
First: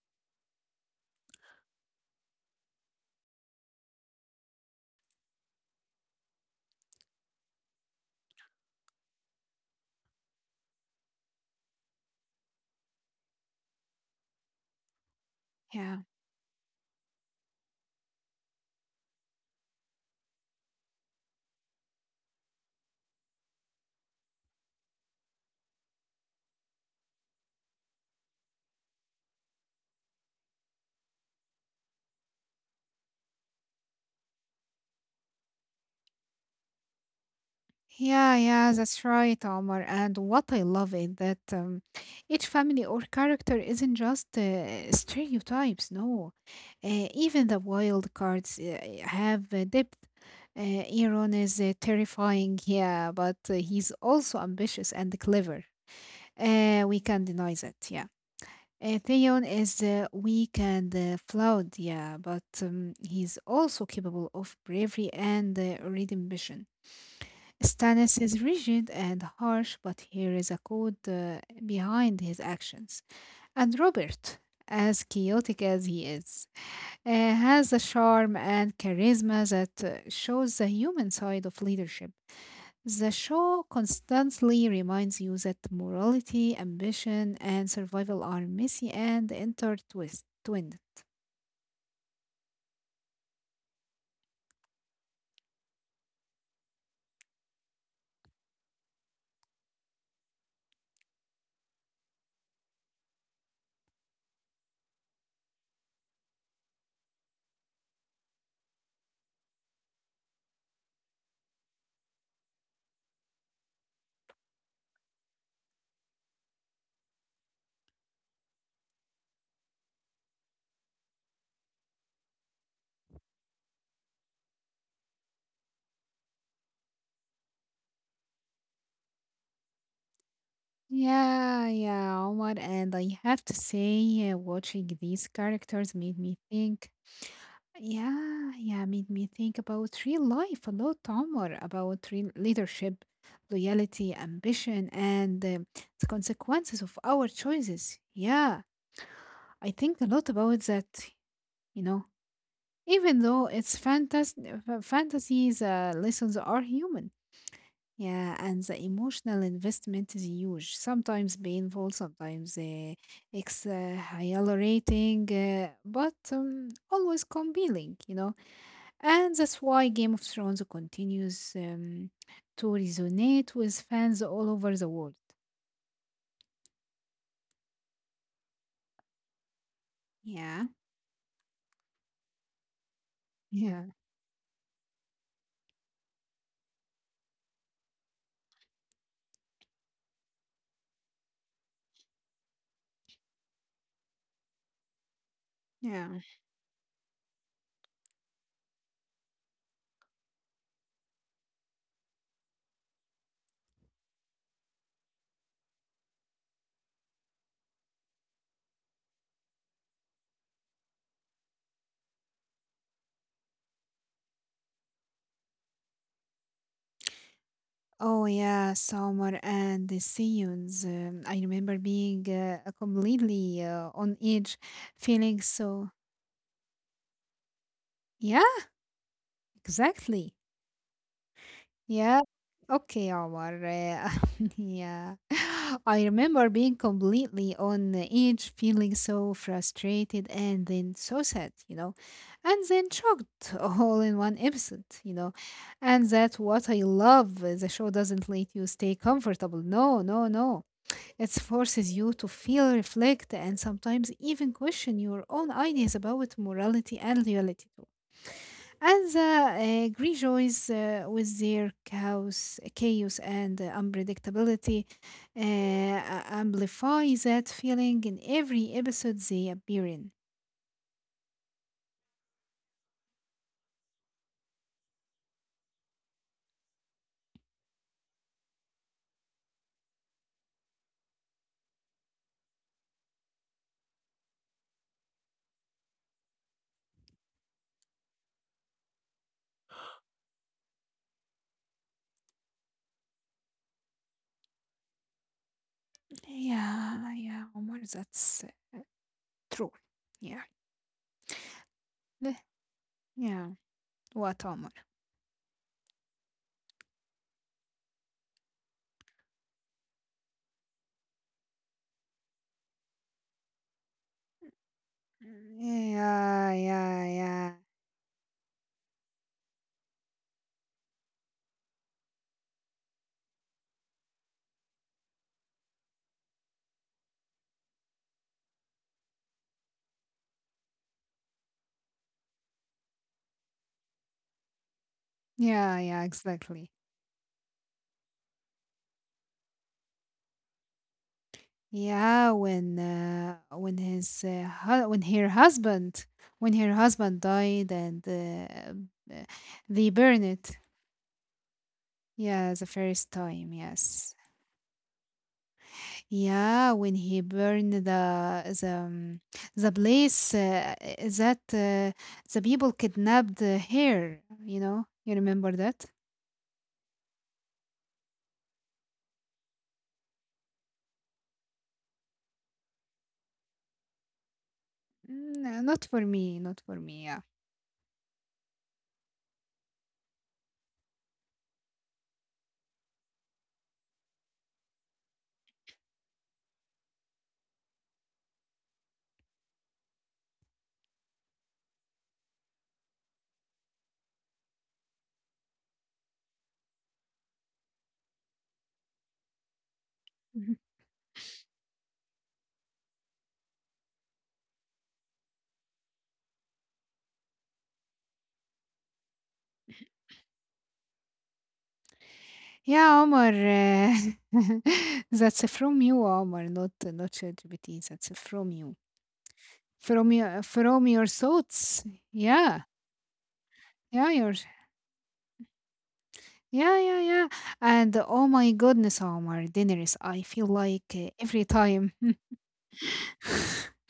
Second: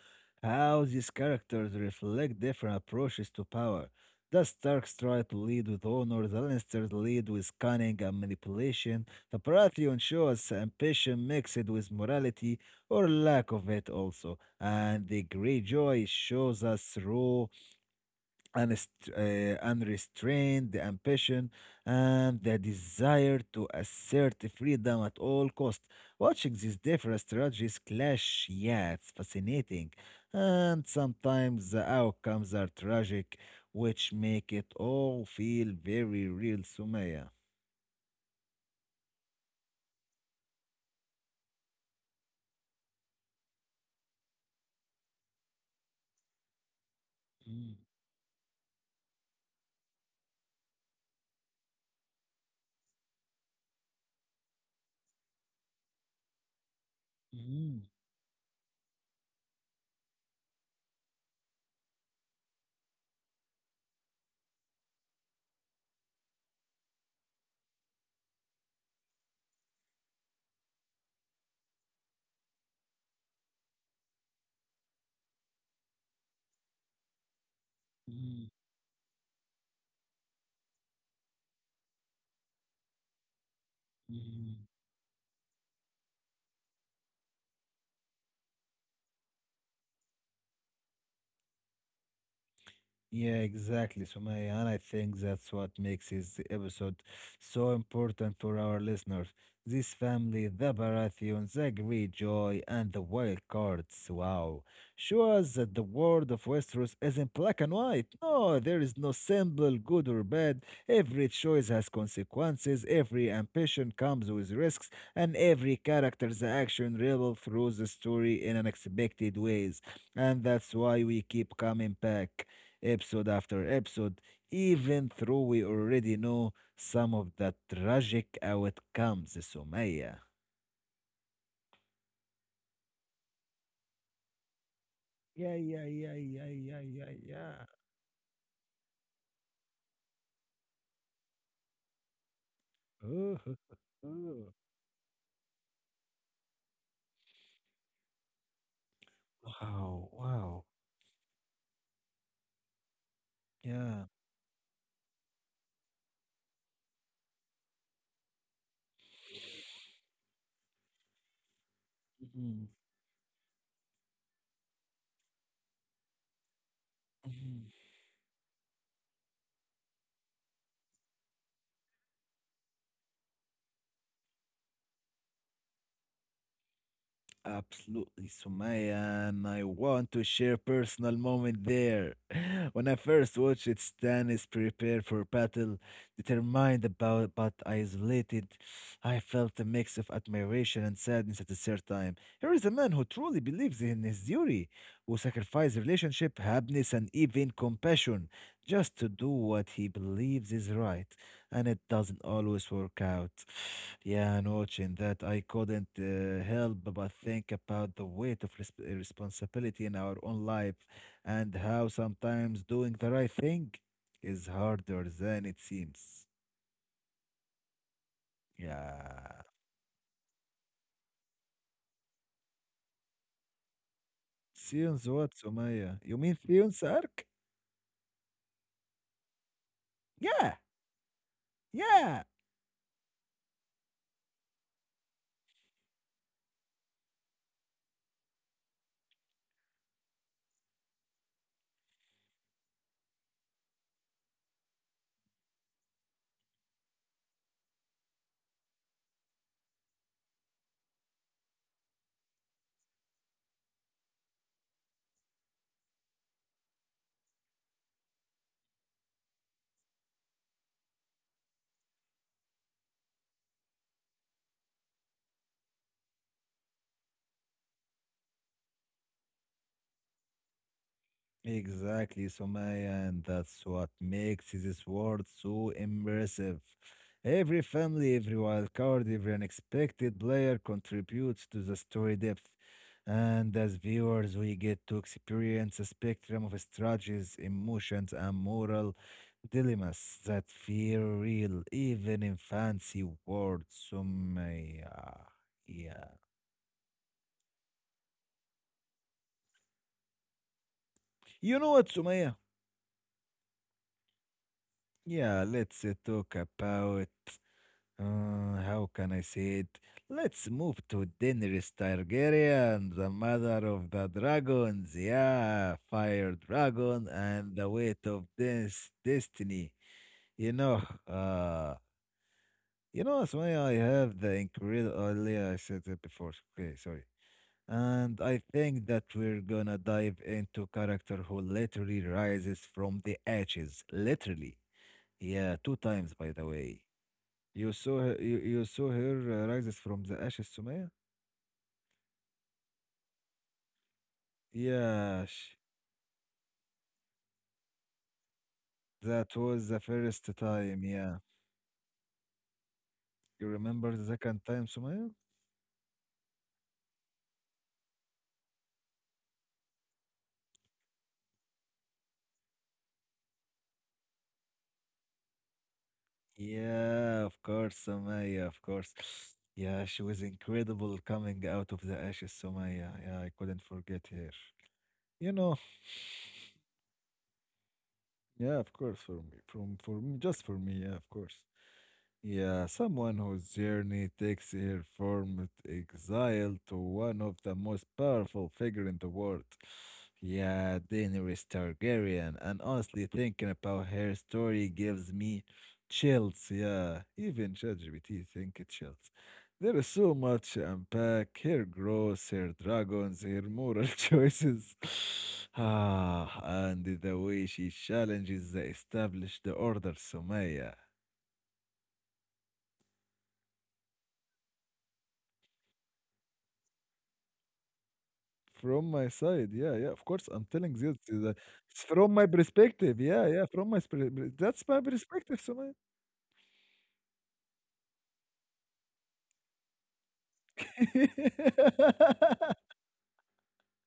S1: how these characters reflect different approaches to power. The Starks try to lead with honor, the Lannisters lead with cunning and manipulation, the Baratheon shows ambition mixed with morality or lack of it also, and the
S2: Yeah.
S1: Greyjoy shows us raw unrestrained ambition and the desire to assert freedom at all cost. Watching these different strategies clash, yeah, it's fascinating. And sometimes the outcomes are tragic, which make it all feel very real, Sumaya.
S2: Yeah, yeah, that's right, Omar. And what I love is that each family or character isn't just stereotypes, no. Even the
S1: Mm,
S2: wild cards have depth. Iron is terrifying, yeah, but he's also ambitious and clever. We can deny that,
S1: mm,
S2: yeah. Theon is weak and flawed, yeah, but he's also capable of bravery and redemption. Stannis is rigid and harsh, but here is a code behind his actions. And Robert, as chaotic as he is, has a charm
S1: mm,
S2: and charisma that shows the human side of leadership. The show
S1: mm.
S2: constantly reminds you that morality, ambition, and survival are messy and intertwined.
S1: Yeah, exactly, Sumaya. And I think that's what makes this episode so important for our listeners. This family, the Baratheon, the Great Joy, and the Wild Cards. Wow. Show us that the world of Westeros isn't black and white. No, there is no simple good or bad. Every choice has consequences, every ambition comes with risks, and every character's action revealed through the story in unexpected ways. And that's why we keep coming back episode after episode, even though we already know some of the tragic outcomes, Sumaya.
S2: Yeah, yeah, Omar, and I have to say, watching these
S1: Yeah, yeah,
S2: characters
S1: yeah,
S2: made me
S1: yeah, yeah,
S2: think.
S1: yeah, yeah.
S2: Yeah, yeah, made me think about real life a lot, Omar, about real leadership,
S1: Oh,
S2: loyalty, ambition, and the consequences of our choices. Yeah, I think a
S1: wow,
S2: lot about
S1: wow.
S2: that, you know, even though it's
S1: Yeah.
S2: fantasy, fantasies, lessons are human. Yeah, and the emotional investment is huge. Sometimes painful, sometimes
S1: Mhm,
S2: ex exhilarating, but always
S1: mhm.
S2: compelling, you know. And that's why Game of Thrones continues to resonate with fans all over the world.
S1: Absolutely, Sumaya, and I want to share
S2: Yeah.
S1: personal moment there. When I first watched it,
S2: Yeah,
S1: Stan is prepared for battle, determined about but isolated. I felt a mix of admiration and sadness at the same time. Here is a man who truly believes in his duty, who sacrificed
S2: yeah.
S1: relationship, happiness, and even compassion just to do what he believes is right, and it doesn't always work out. Yeah, and watching that, I couldn't help but think about the weight of responsibility in our own life and how sometimes doing the right thing is harder than it seems.
S2: Oh yeah, Summer
S1: Yeah.
S2: and the Seasons. I remember being completely on edge,
S1: Sions what,
S2: feeling so.
S1: Sumaya? You mean Sion Sark?
S2: Yeah, exactly.
S1: Yeah,
S2: Yeah.
S1: yeah.
S2: Okay, Omar. Yeah. I remember being completely on the edge, feeling so frustrated and then so sad, you know, and then shocked all in one episode, you know. And that's what I love. The show doesn't let you stay comfortable. No, no, no. It forces you to feel, reflect, and sometimes even question your own ideas about morality and reality. As rejoice with their chaos, chaos and unpredictability, amplify that feeling in every episode they appear in.
S1: Exactly, Sumaya, and that's what makes this world so immersive. Every family, every wild card, every unexpected player contributes to the story depth. And as viewers, we get to experience a spectrum of strategies, emotions, and moral dilemmas that feel real, even in fancy words, Sumaya. Yeah.
S2: Yeah, yeah, Omar, that's true. Yeah.
S1: You know what,
S2: Eh,
S1: Sumaya?
S2: yeah. What, Omar?
S1: Yeah, let's talk about. How can I say it? Let's move to Daenerys Targaryen, the mother of the dragons. Yeah,
S2: Yeah,
S1: fire
S2: yeah,
S1: dragon
S2: yeah,
S1: and the weight of this destiny. You know, uh, you know, Asmaya, I have the incredible. I said it before. Okay, sorry. And I think that we're gonna dive into character who literally rises from the ashes, literally. Yeah, two
S2: yeah, yeah.
S1: times, by the
S2: Exactly.
S1: way. You saw her, you saw her rises from the ashes, Sumaya?
S2: Yeah, when when her
S1: Yes,
S2: husband, when her husband died and
S1: that was the
S2: they
S1: first
S2: burned it.
S1: time. Yeah,
S2: Yeah, the first
S1: you
S2: time.
S1: remember the
S2: Yes.
S1: second time, Sumaya?
S2: Yeah, when he burned the the um, the place that the people kidnapped her. You know, you remember that?
S1: Yeah, of course, Sumaya, of course. Yeah, she was incredible coming out of the ashes, Sumaya. Yeah, I couldn't forget her. You
S2: Mm,
S1: know,
S2: not for me. Not for me. Yeah.
S1: yeah, of course, for me, from for me, just for me, yeah, of course. Yeah, someone whose journey takes her from exile to one of the most powerful figure in the world. Yeah, Daenerys Targaryen. And honestly, thinking about her story gives me chills. Yeah, even ChatGPT think it chills. There is so much to unpack her growth, her dragons, her moral choices. Ah, and the way she challenges the established order, Sumaya.
S2: يا عمر That's from you, Omar. Not not ChatGPT, that's from you,
S1: From my side, yeah, yeah, of course, I'm telling
S2: from
S1: you
S2: your
S1: is a-
S2: thoughts.
S1: it's from my
S2: Yeah,
S1: perspective. Yeah, yeah, from my
S2: yeah,
S1: spre- pre-
S2: your
S1: that's my perspective, Samaya.
S2: yeah, yeah, yeah. And oh my goodness, Omar, Daenerys, I feel like every time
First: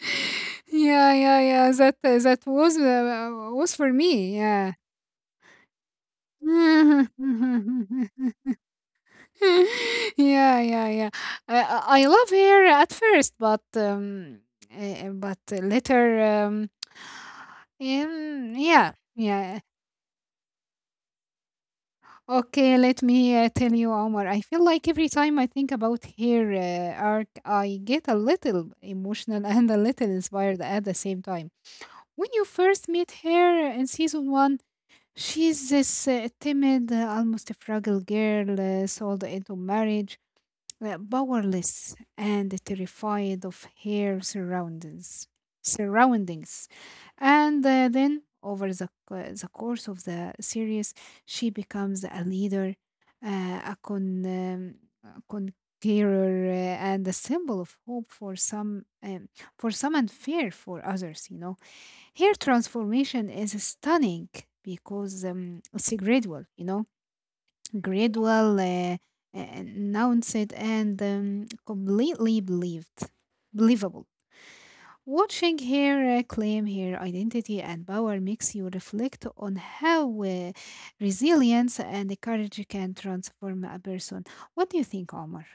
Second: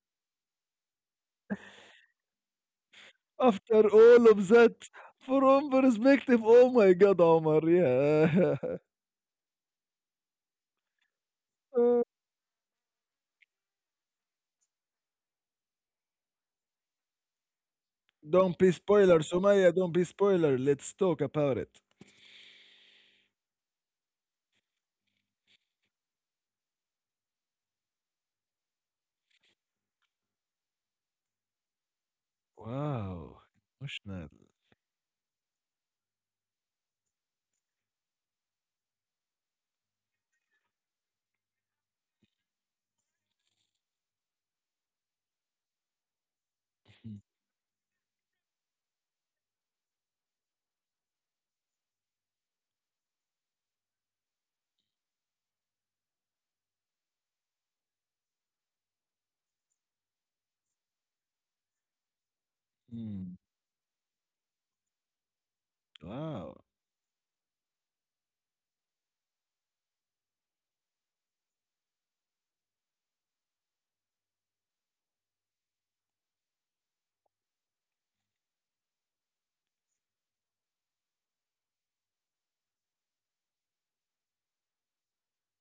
S2: yeah, yeah, yeah, that was
S1: After
S2: for
S1: all
S2: me,
S1: of
S2: yeah.
S1: that, from perspective, oh my God, Omar, yeah.
S2: Yeah, yeah, yeah. I love her at first, but later,
S1: Don't be
S2: yeah,
S1: spoiler,
S2: yeah.
S1: Sumaya, don't be spoiler. Let's talk about it.
S2: Okay, let me tell you, Omar. I feel like every time I think about her arc, I get a little emotional and a little inspired at the same time. When you first meet
S1: Wow,
S2: her in
S1: emotional.
S2: season one, she's this timid, almost a fragile girl sold into marriage, were powerless and terrified of her surroundings. Surroundings, and then over the course of the series, she becomes a leader, uh, a con. Um, a conqueror and a symbol of hope for some, for some and fear for others, you know. Her transformation
S1: Mhm.
S2: is stunning because it's gradual,
S1: Wow.
S2: you know. Gradual, announced and completely believed. Believable. Watching her claim her identity and power makes you reflect on how resilience and courage can transform a person. What do you think, Omar?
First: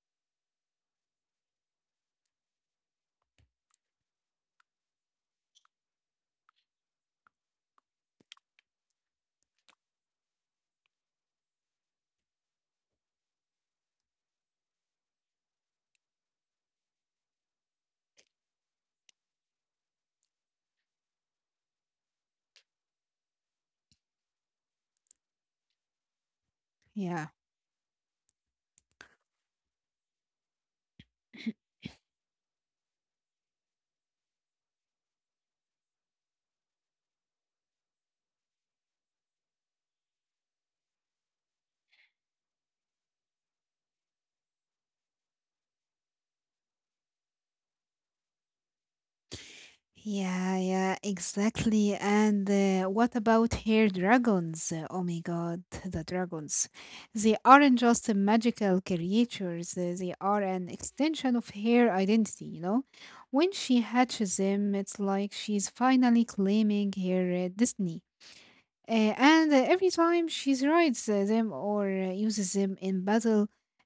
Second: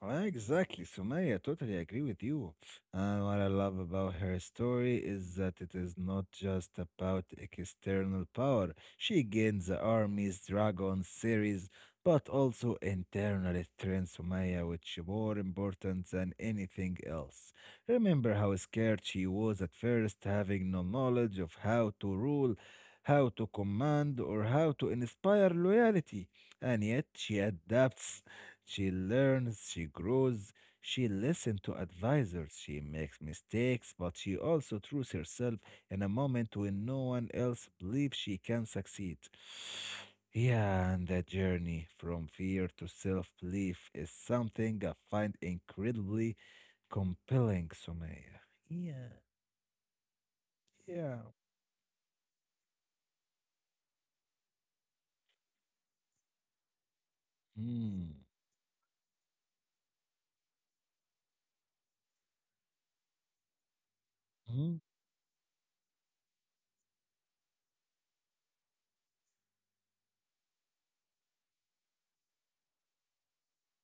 S1: Ah, exactly, Sumaya, totally agree with you. And what I love about her story is that it is not just about external power. She gains the armies, dragons, series, but also internal strength, Sumaya, which is more important than anything else. Remember how scared she was at first, having no knowledge of how to rule, how to command, or how to inspire loyalty. And yet
S2: Yeah.
S1: she adapts, she learns, she grows, she listens to advisors, she makes mistakes, but she also trusts herself in a moment when no one else believes she can succeed. Yeah, and that journey from fear to self belief is something I find incredibly compelling, Sumaya. Yeah,
S2: Yeah, yeah,
S1: yeah.
S2: exactly. And what about hair dragons? Oh my god, the dragons. They aren't just
S1: Mm.
S2: magical creatures, they are an extension of her identity, you know? When she hatches them,
S1: Mm.
S2: it's like she's finally claiming her destiny. And every time she rides them or uses them in battle,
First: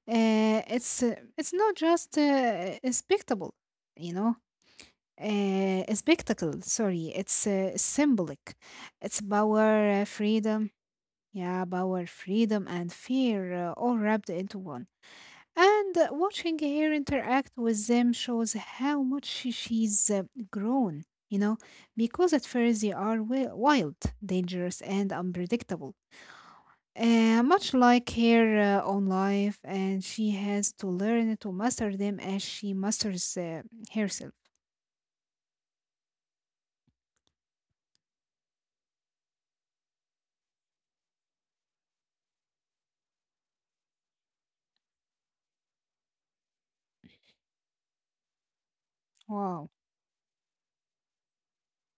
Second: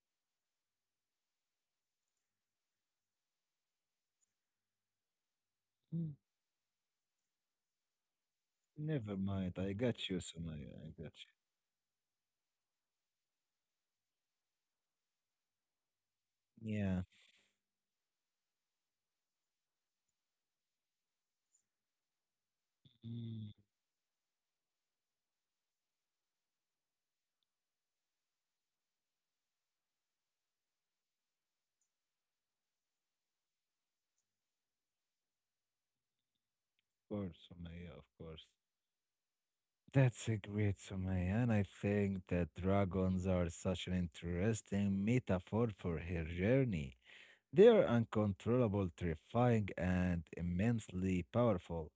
S2: it's not just respectable, you know, a
S1: mm.
S2: spectacle. Sorry, it's symbolic.
S1: Never
S2: It's
S1: mind. I
S2: power,
S1: got you,
S2: freedom,
S1: Sumaya. I got
S2: yeah, power, freedom, and fear all wrapped into one. And watching
S1: you.
S2: her
S1: Yeah.
S2: interact with them shows how much she's grown, you know, because at first they are
S1: Mm.
S2: wild, dangerous, and unpredictable. Much like her own life, and she has to learn to master them as she masters herself.
S1: Of course, Sumaya, of course. That's a great summary, and I think that dragons are such an interesting metaphor for her journey. They are uncontrollable, terrifying,
S2: Wow.
S1: and immensely powerful.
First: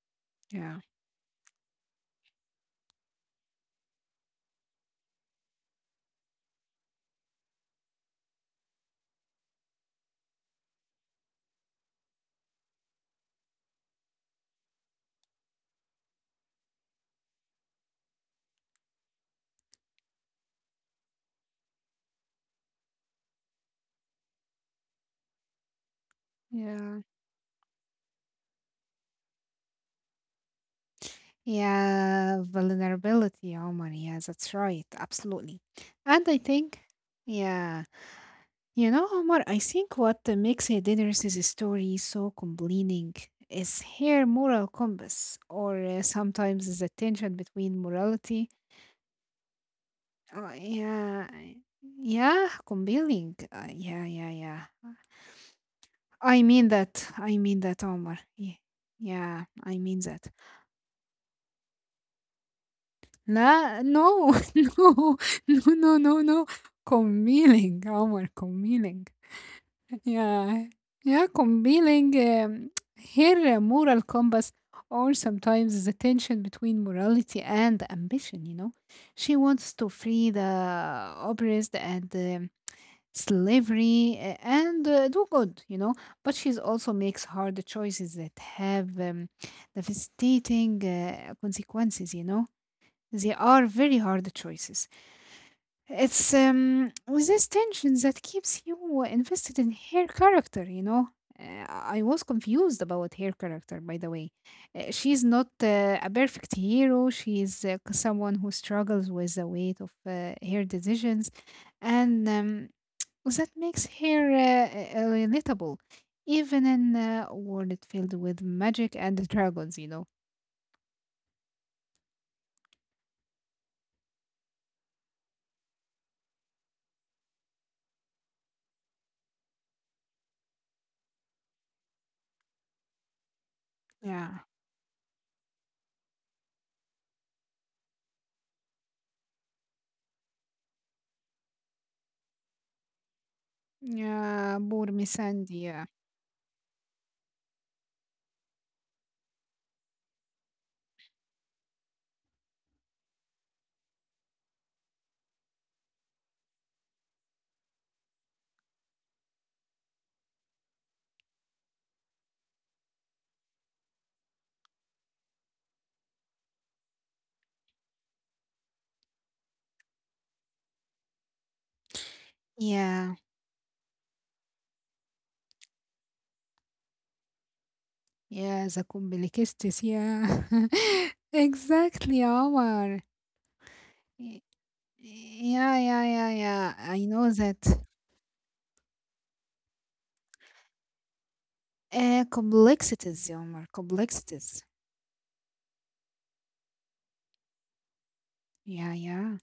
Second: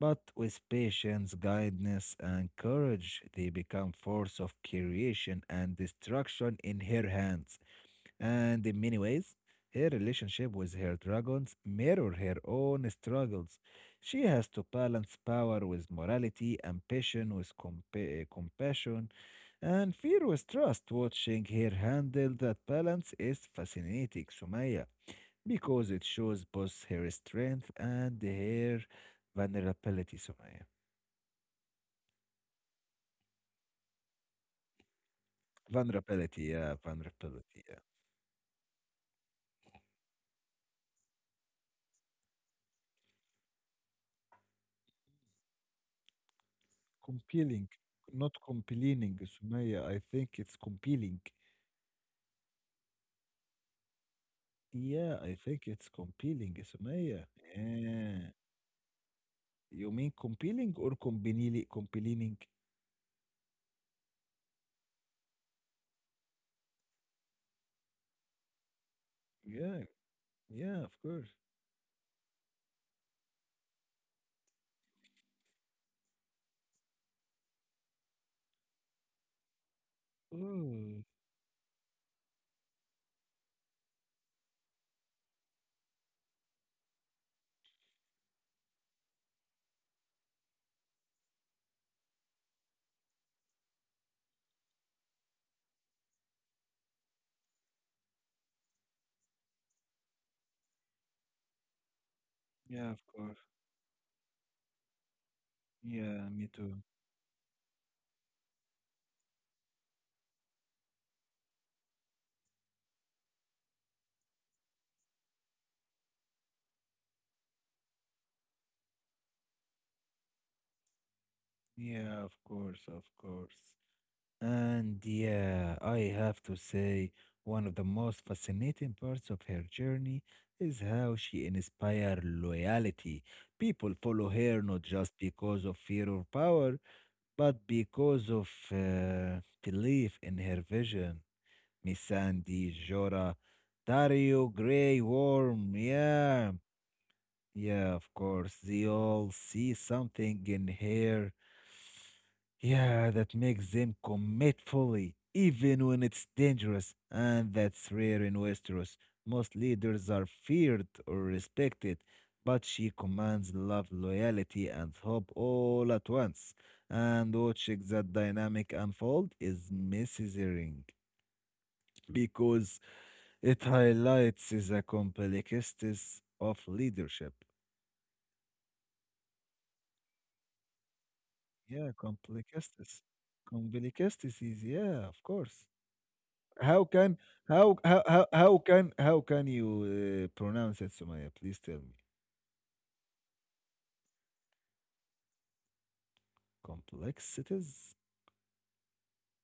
S1: But with
S2: Yeah.
S1: patience, guidance, and courage, they become force of creation and destruction in her hands. And in many ways, her relationship with her dragons mirror her own struggles. She has to balance power with morality, ambition with compassion, and fear with trust. Watching her handle that balance is fascinating, Sumaya, because it shows both
S2: Yeah.
S1: her strength and her vulnerability, Sumaya.
S2: Yeah, vulnerability, Omar. Yeah, that's right. Absolutely. And
S1: Vulnerability,
S2: I
S1: yeah,
S2: think,
S1: vulnerability, yeah.
S2: yeah, you know, Omar, I think what makes Daenerys' story so compelling is her moral compass, or sometimes the tension
S1: Compelling,
S2: between
S1: not
S2: morality.
S1: complaining, Sumaya. I think it's compelling.
S2: Yeah, yeah, compelling. Yeah, yeah, yeah.
S1: Yeah, I think it's compelling.
S2: I mean
S1: Sumaya.
S2: that. I mean that,
S1: Yeah.
S2: Omar. Yeah, yeah,
S1: You
S2: I
S1: mean
S2: mean that.
S1: compelling or compili compelling?
S2: Na no, no, no, no, no, no, combining عمر combining,
S1: Yeah,
S2: yeah,
S1: yeah, of course.
S2: yeah, combining here moral compass or sometimes the tension between morality and ambition, you know. She wants to free
S1: Oh,
S2: the oppressed and slavery and do good, you know. But she's also makes hard choices that have devastating consequences, you know, they are very hard choices. It's with this tension that keeps you invested in her character, you know. I was confused
S1: yeah, of
S2: about her
S1: course.
S2: character, by the way. She's not a
S1: Yeah, me
S2: perfect
S1: too.
S2: hero. She's someone who struggles with the weight of her decisions, and that makes her relatable, even in a world filled with magic and dragons, you know.
S1: Yeah, of course, of course. And yeah, I have to say, one of the most fascinating parts of her journey is how she inspires loyalty. People follow
S2: Yeah.
S1: her not just because of fear or power, but because of belief in her vision, Missandei, Jora, Dario,
S2: Yeah, poor
S1: Grey
S2: Miss Sandy.
S1: Worm, yeah, yeah, of course, they all see something in her, yeah, that makes them commit fully, even when it's dangerous, and that's rare in Westeros. Most leaders are feared or respected, but she commands love, loyalty, and hope all at once. And watching that dynamic unfold is mesmerizing because
S2: Yeah,
S1: it highlights the complexities of leadership.
S2: yeah, the complexities, yeah.
S1: Yeah,
S2: Exactly, Omar.
S1: complexities.
S2: Y-
S1: Complexities, yeah, of course.
S2: Yeah, yeah, yeah, yeah.
S1: How
S2: I
S1: can
S2: know that.
S1: how can you pronounce it, Sumaya? Please tell me.
S2: Complexities, sí, Omar, complexities.
S1: Complexities?
S2: Yeah, yeah.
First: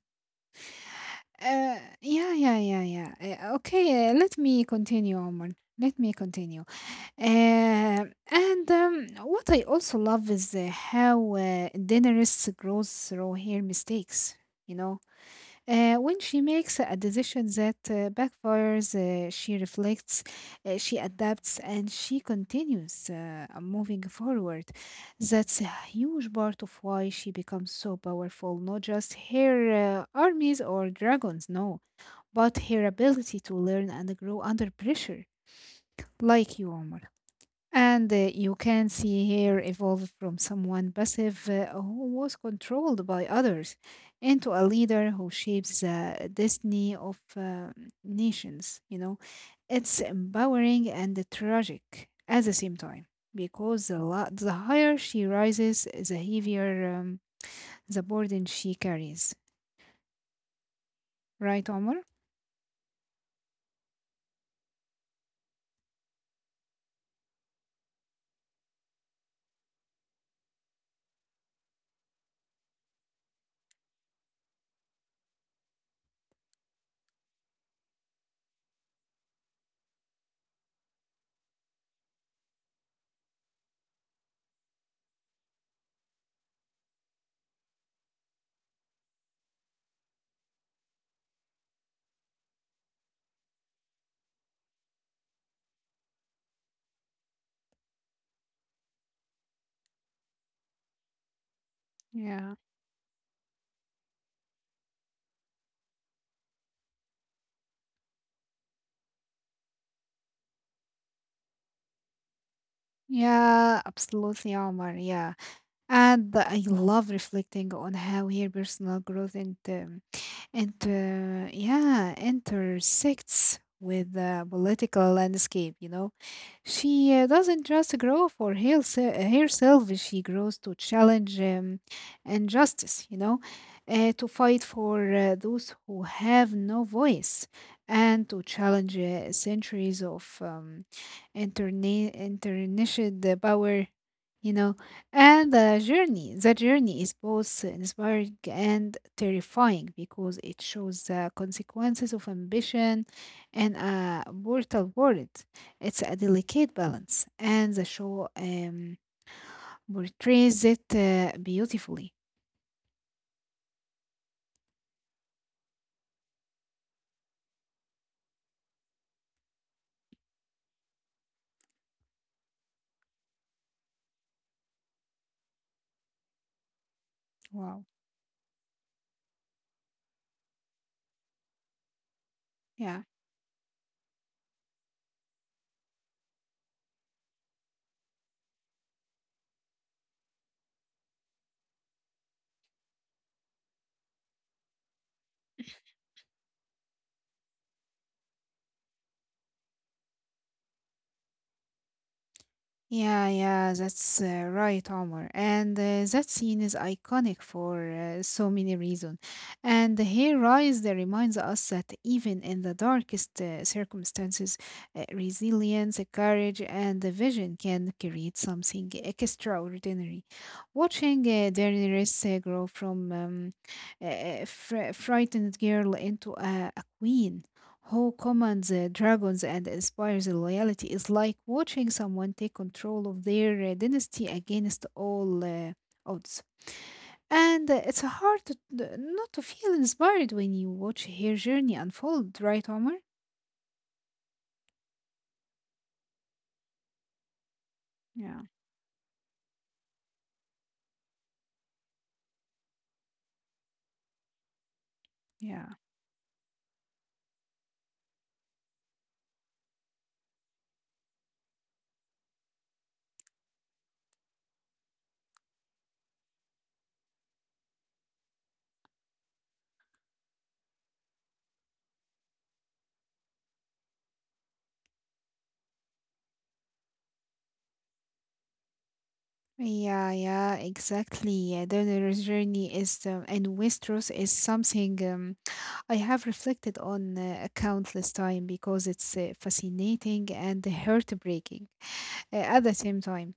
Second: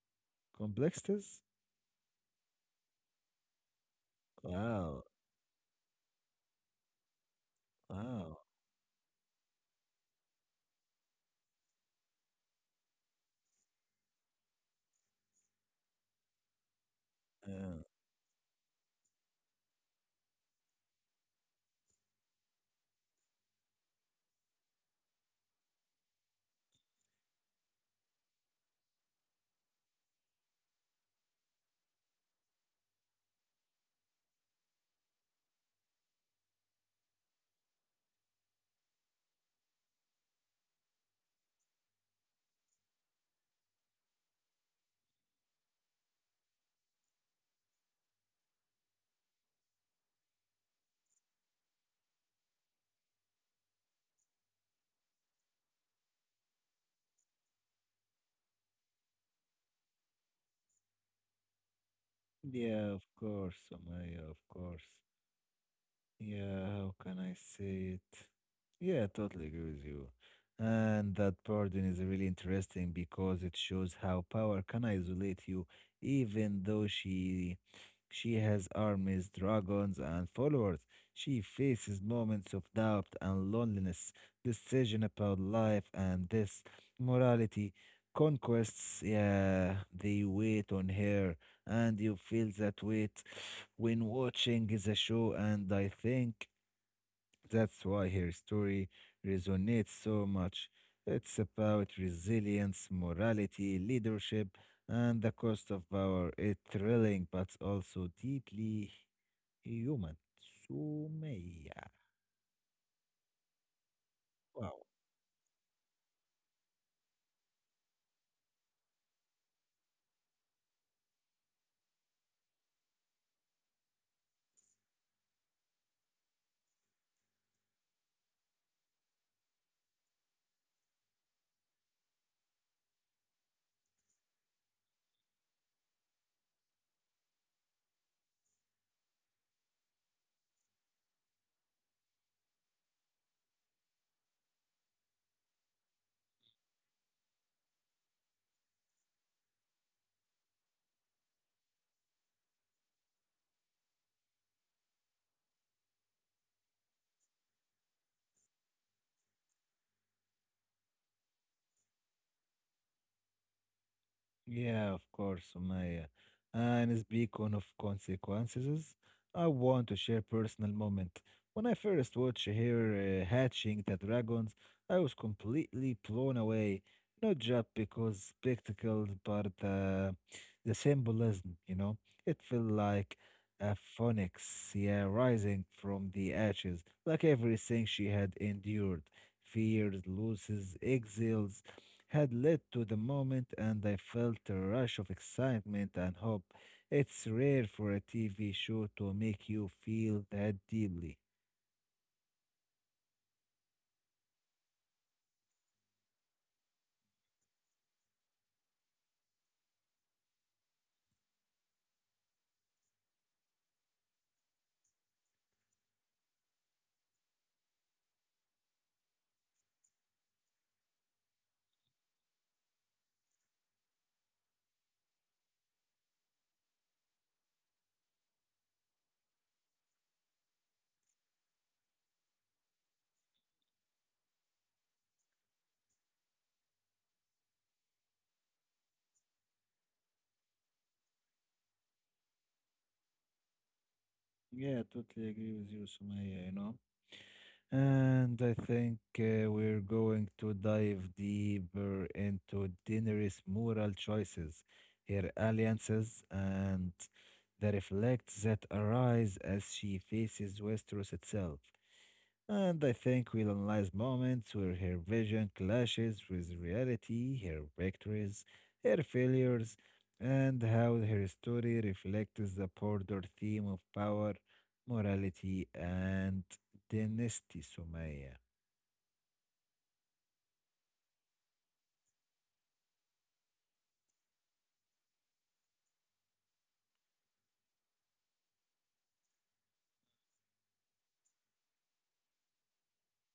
S1: Complexities?
S2: Yeah, yeah, yeah, yeah. Okay, let me
S1: Wow.
S2: continue, Omar. Let me continue. Uh,
S1: Wow.
S2: and What I also love is how Daenerys grows through her mistakes, you know? When she makes a decision that
S1: Yeah.
S2: backfires, she reflects, she adapts, and she continues moving forward. That's a huge part of why she becomes so powerful. Not just her armies or dragons, no, but her ability to learn and grow under pressure, like you, Omar. And you can see here evolve from someone passive who was controlled by others into a leader who shapes the destiny of nations. You know, it's empowering and tragic at the same time because the higher she rises, the heavier the burden she carries. Right, Omar?
S1: Yeah, of course, Sumaya, of course. Yeah, how can I say it? Yeah, I totally agree with you. And that pardon is really interesting because it shows how power can isolate you, even though she has armies, dragons, and followers. She faces moments of doubt and loneliness, decision about life and this morality, conquests, yeah, they wait on her and you feel that weight when watching the show, and I think that's why her story resonates so much. It's about
S2: Yeah.
S1: resilience, morality, leadership, and the cost of power. It's thrilling, but also deeply human. Sumaya.
S2: Yeah, absolutely,
S1: Wow.
S2: Omar. Yeah. And I love reflecting on how her personal growth and It yeah, intersects with the political landscape. You know, she doesn't just grow for herself; she grows to challenge injustice. You know, to fight for those who have no voice, and to challenge centuries of international power, you know. And the journey is both inspiring and terrifying because it shows the consequences of ambition and a brutal world. It's a delicate balance and the show portrays it beautifully.
S1: Yeah, of course, Sumaya. And speak on of consequences, I want to share personal moment. When I first watched her hatching the dragons, I was completely blown away. Not just
S2: Wow.
S1: because spectacles, but the symbolism. You know, it felt
S2: Yeah.
S1: like a phoenix, yeah, rising from the ashes, like everything she had endured, fears, losses, exiles had led to the moment, and I felt a rush of excitement and hope. It's rare for a TV show to make you feel that deeply.
S2: Yeah, yeah, that's right, Omar. And that scene is iconic for so many reasons. And here, Rise that reminds us that even in the darkest circumstances, resilience, courage, and the vision can create something extraordinary. Watching Daenerys grow from frightened girl into a queen who commands the dragons and inspires loyalty is like watching someone take control of their dynasty against all odds. And it's hard to, not to feel inspired when you watch her journey unfold, right, Omar?
S1: Yeah, totally agree with you, Sumaya, you know? And
S2: Yeah,
S1: I think we're going to dive deeper into Daenerys' moral choices, her
S2: yeah.
S1: alliances, and the reflects that arise as she faces Westeros itself. And I think we'll analyze moments where her vision clashes with reality, her victories, her failures, and how her story reflects the broader theme of power, morality, and dynasty, Sumaya.
S2: Yeah, yeah, exactly. Yeah, Daenerys' journey is, and Westeros is something I have reflected on countless time because it's fascinating and heartbreaking, at the same time.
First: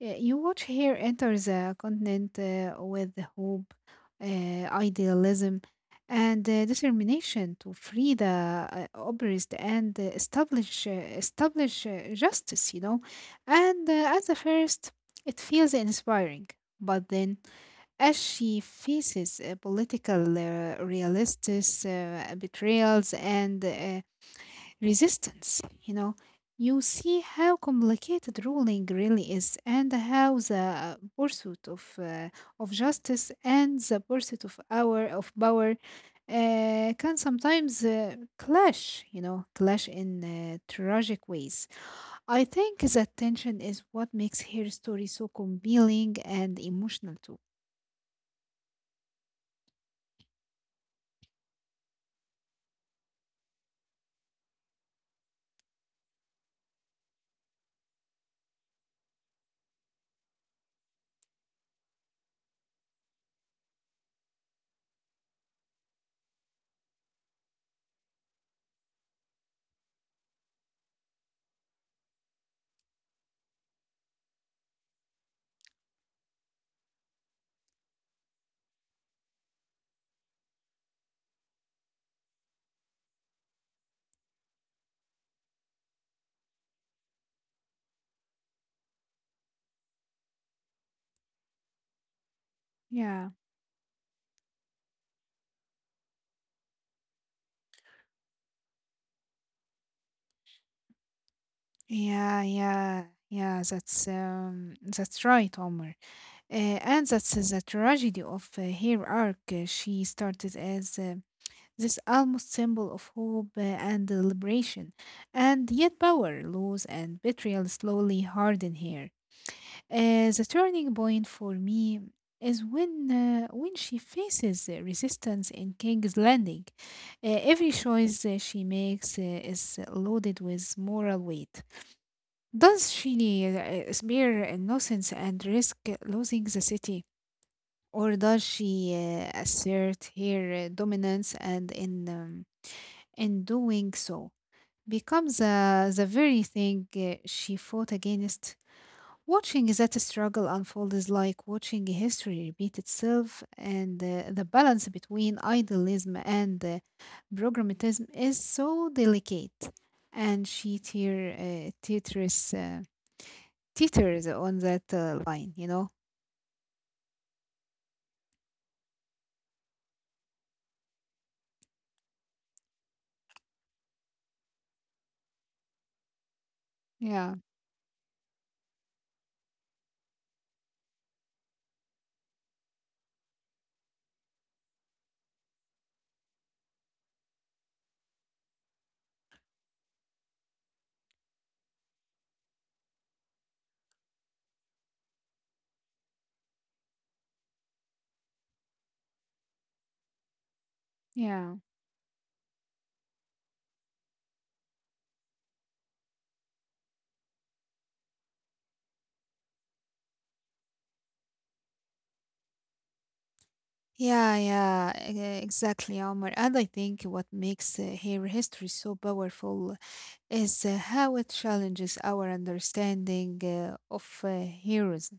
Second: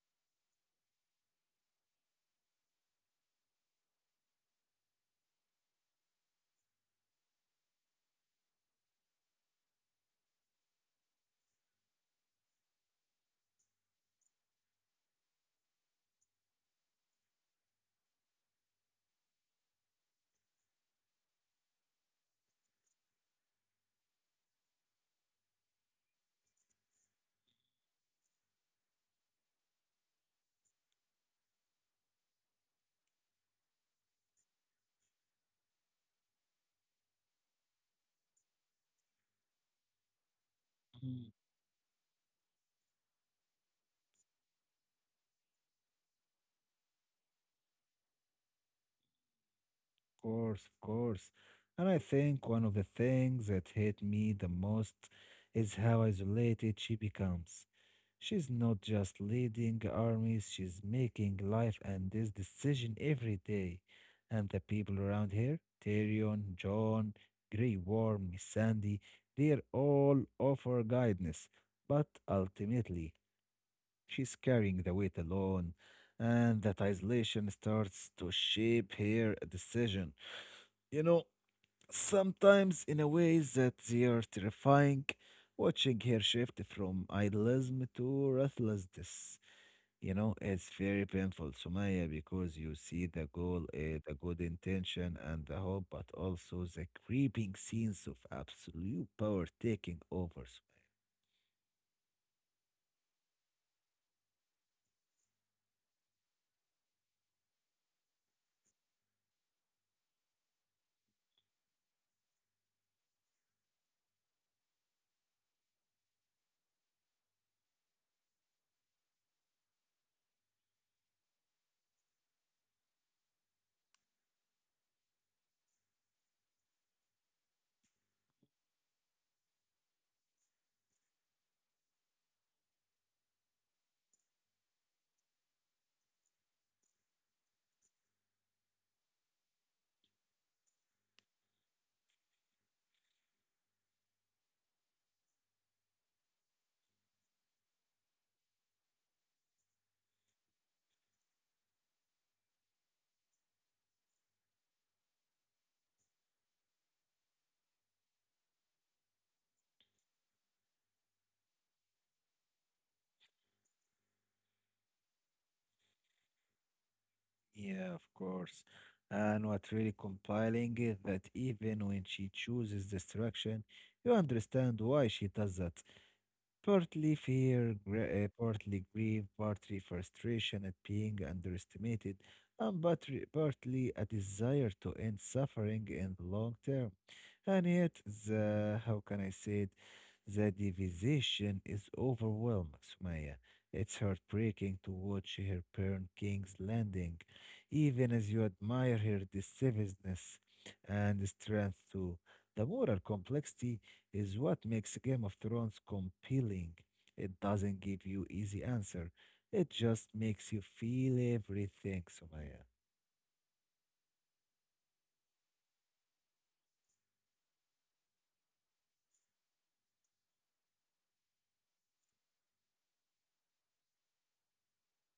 S2: You watch her enter the continent with hope, idealism, and determination to free the oppressed and establish justice. You know, and at the first, it feels inspiring. But then, as she faces political realists, betrayals, and resistance. You know, you see how complicated ruling really is, and how the pursuit of justice and the pursuit of power can sometimes clash. You know, clash in tragic ways. I think that tension is what makes her story so compelling and emotional too.
S1: Course, of course. And I think one of the things that hit me the most is how isolated she becomes. She's not just leading armies, she's making life and this decision every day. And the people around her, Tyrion, John, Grey Worm, Sandy, they're all offer guidance. But ultimately, she's carrying the weight alone, and that isolation starts to shape her decision. You know, sometimes in a way that they are terrifying, watching her shift from idealism to ruthlessness. You know, it's very painful, Sumaya, because you see the
S2: Yeah,
S1: goal, the good intention and the hope, but also the creeping scenes of absolute power taking over. Sumaya.
S2: yeah, yeah, yeah. That's right, Omar. And that's the tragedy of her arc. She started as this almost symbol of hope and liberation, and yet power, loss, and betrayal slowly harden her. The turning point for me is when she faces resistance in King's Landing. Every choice she makes is loaded with moral weight. Does she spare innocence and risk losing the city, or does she assert her dominance and in doing so becomes the very thing she fought against? Watching that struggle unfold is like watching history repeat itself, and the balance between idealism and programmatism is so delicate, and she tear teeters teeters on that line, you know.
S1: Yeah, of course. And what really compiling is that even when she chooses destruction, you understand why she does that. Partly
S2: Yeah,
S1: fear, partly grief, partly frustration at being underestimated, and partly a desire to end suffering in the long term. And yet, the how can I say it? The division is overwhelming, Sumaya. It's heartbreaking to watch her parent King's Landing, even as you admire her decisiveness and
S2: yeah.
S1: strength too. The moral complexity is what makes Game of Thrones compelling. It doesn't give you easy answer. It just makes you feel everything, Sumaya.
S2: Yeah, yeah, exactly, Omar. And I think what makes hair history so powerful is how it challenges our understanding of heroes.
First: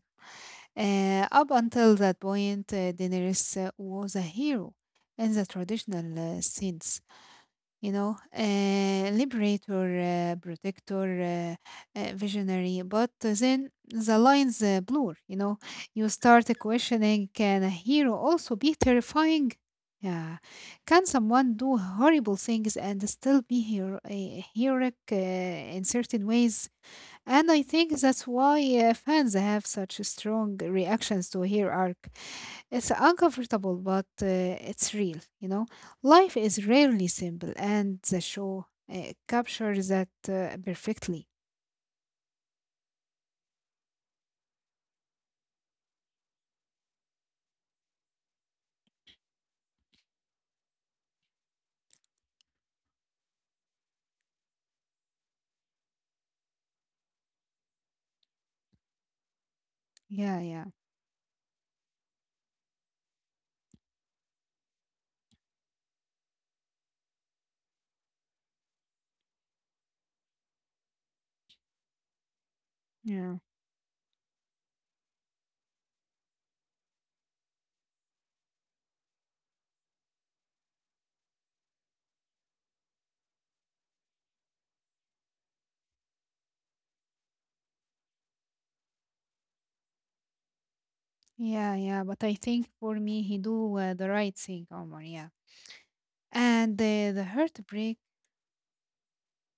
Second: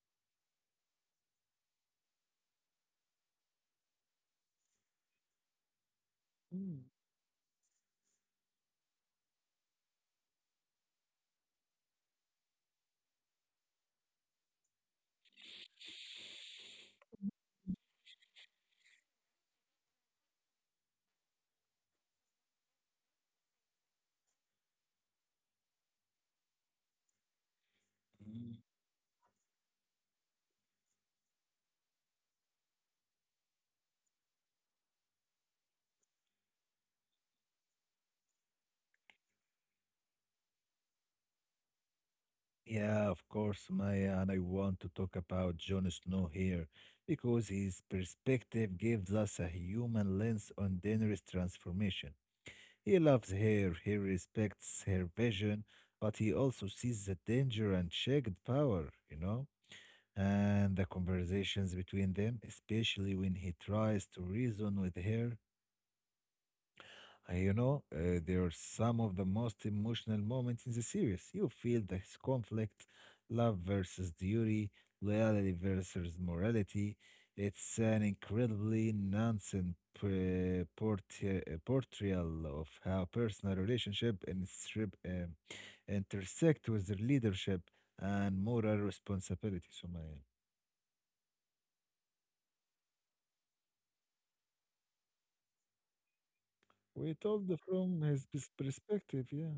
S2: Up until that point, Daenerys was a hero in the traditional
S1: Mm,
S2: sense, you know, liberator, protector, visionary. But then the lines blur, you know, you start questioning, can a hero also be terrifying? Yeah. Can someone do horrible things and still be a heroic in certain ways? And I think that's
S1: mm,
S2: why fans have such strong reactions to her arc. It's uncomfortable, but it's real, you know. Life is rarely simple, and the show captures that perfectly.
S1: yeah, of course, Maya, and I want to talk about Jon Snow here because his perspective gives us a human lens on Daenerys' transformation. He loves her, he respects her vision, but he also sees the danger and shared power, you know?
S2: Yeah, yeah,
S1: And the conversations between them, especially when he tries to reason with her. They are some of the most emotional moments in the series. You feel this conflict,
S2: yeah,
S1: love versus duty, loyalty versus morality. It's an incredibly nonsense portrayal of how personal relationship and strip, intersect with their leadership and moral responsibility, Sumaya.
S2: yeah, yeah. But I think for me, he do the right thing, Omar. Yeah, and
S1: We
S2: the
S1: told
S2: heartbreak.
S1: from his perspective, yeah.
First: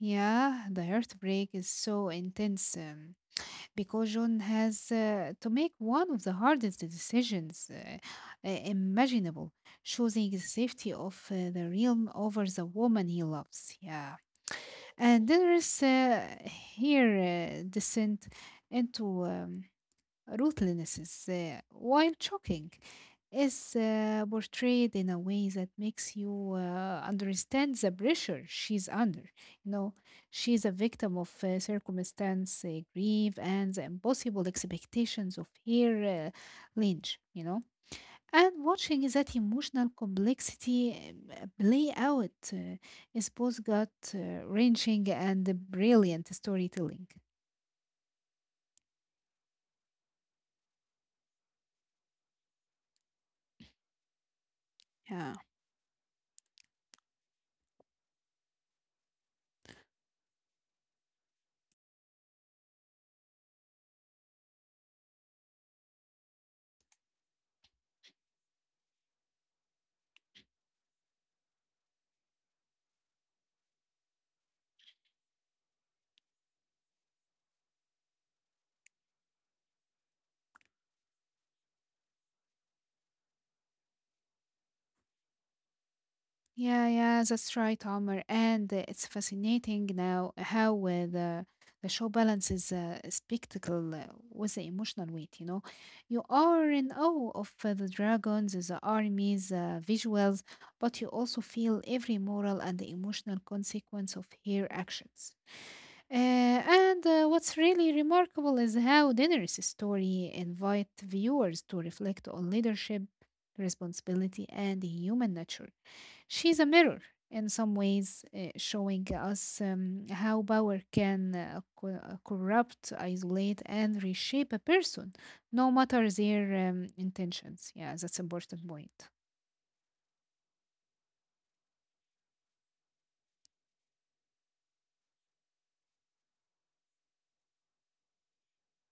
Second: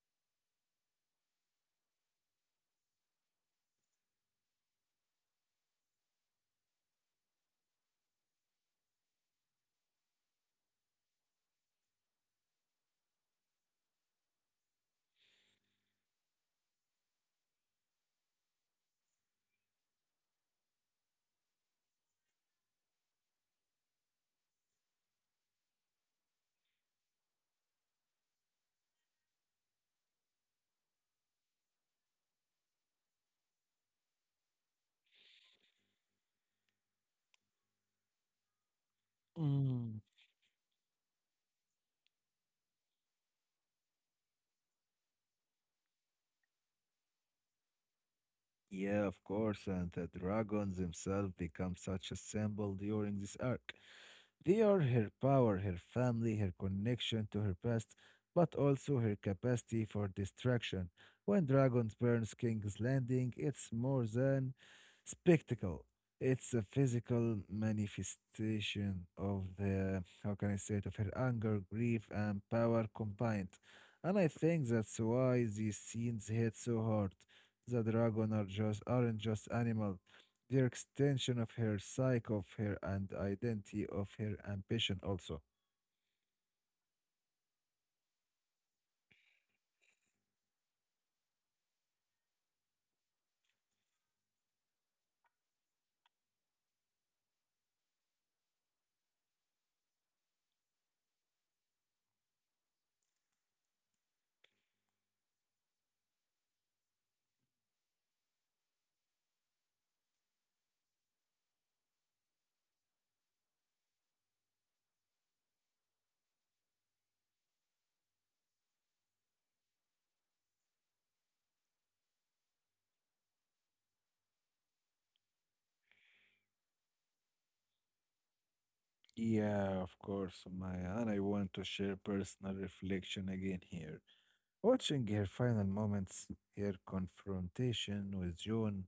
S2: Yeah, the heartbreak is so intense. Because John has to make one of the hardest decisions imaginable, choosing the safety of the realm over the woman he loves. Yeah, and there is here descent into ruthlessness, while shocking, is portrayed in a way that makes you understand the pressure she's under. You know, she's a victim of circumstance, grief, and the impossible expectations of her lineage, you know. And watching that emotional
S1: Mm.
S2: complexity play out is both gut wrenching and brilliant storytelling.
S1: Yeah, of course, and the dragons themselves become such a symbol during this arc. They are her
S2: Yeah.
S1: power, her family, her connection to her past, but also her capacity for distraction. When dragons burns King's Landing, it's more than spectacle. It's a physical manifestation of the, how can I say it, of her anger, grief, and power combined. And I think that's why these scenes hit so hard. The dragon are just aren't just animal their extension of her psyche of her and identity of her ambition also.
S2: Yeah, yeah, that's right, Omar. And it's fascinating now how the show balances spectacle with the emotional weight. You know, you are in awe of the dragons, the armies, visuals, but you also feel every moral and emotional consequence of her actions. And what's really remarkable is how Daenerys' story invite viewers to reflect on leadership, responsibility, and human nature. She's a mirror in some ways, showing us how power can corrupt, isolate, and reshape a person, no matter their intentions. Yeah, that's important point.
S1: Yeah, of course, Maya. And I want to share personal reflection again here. Watching her final moments, her confrontation with John,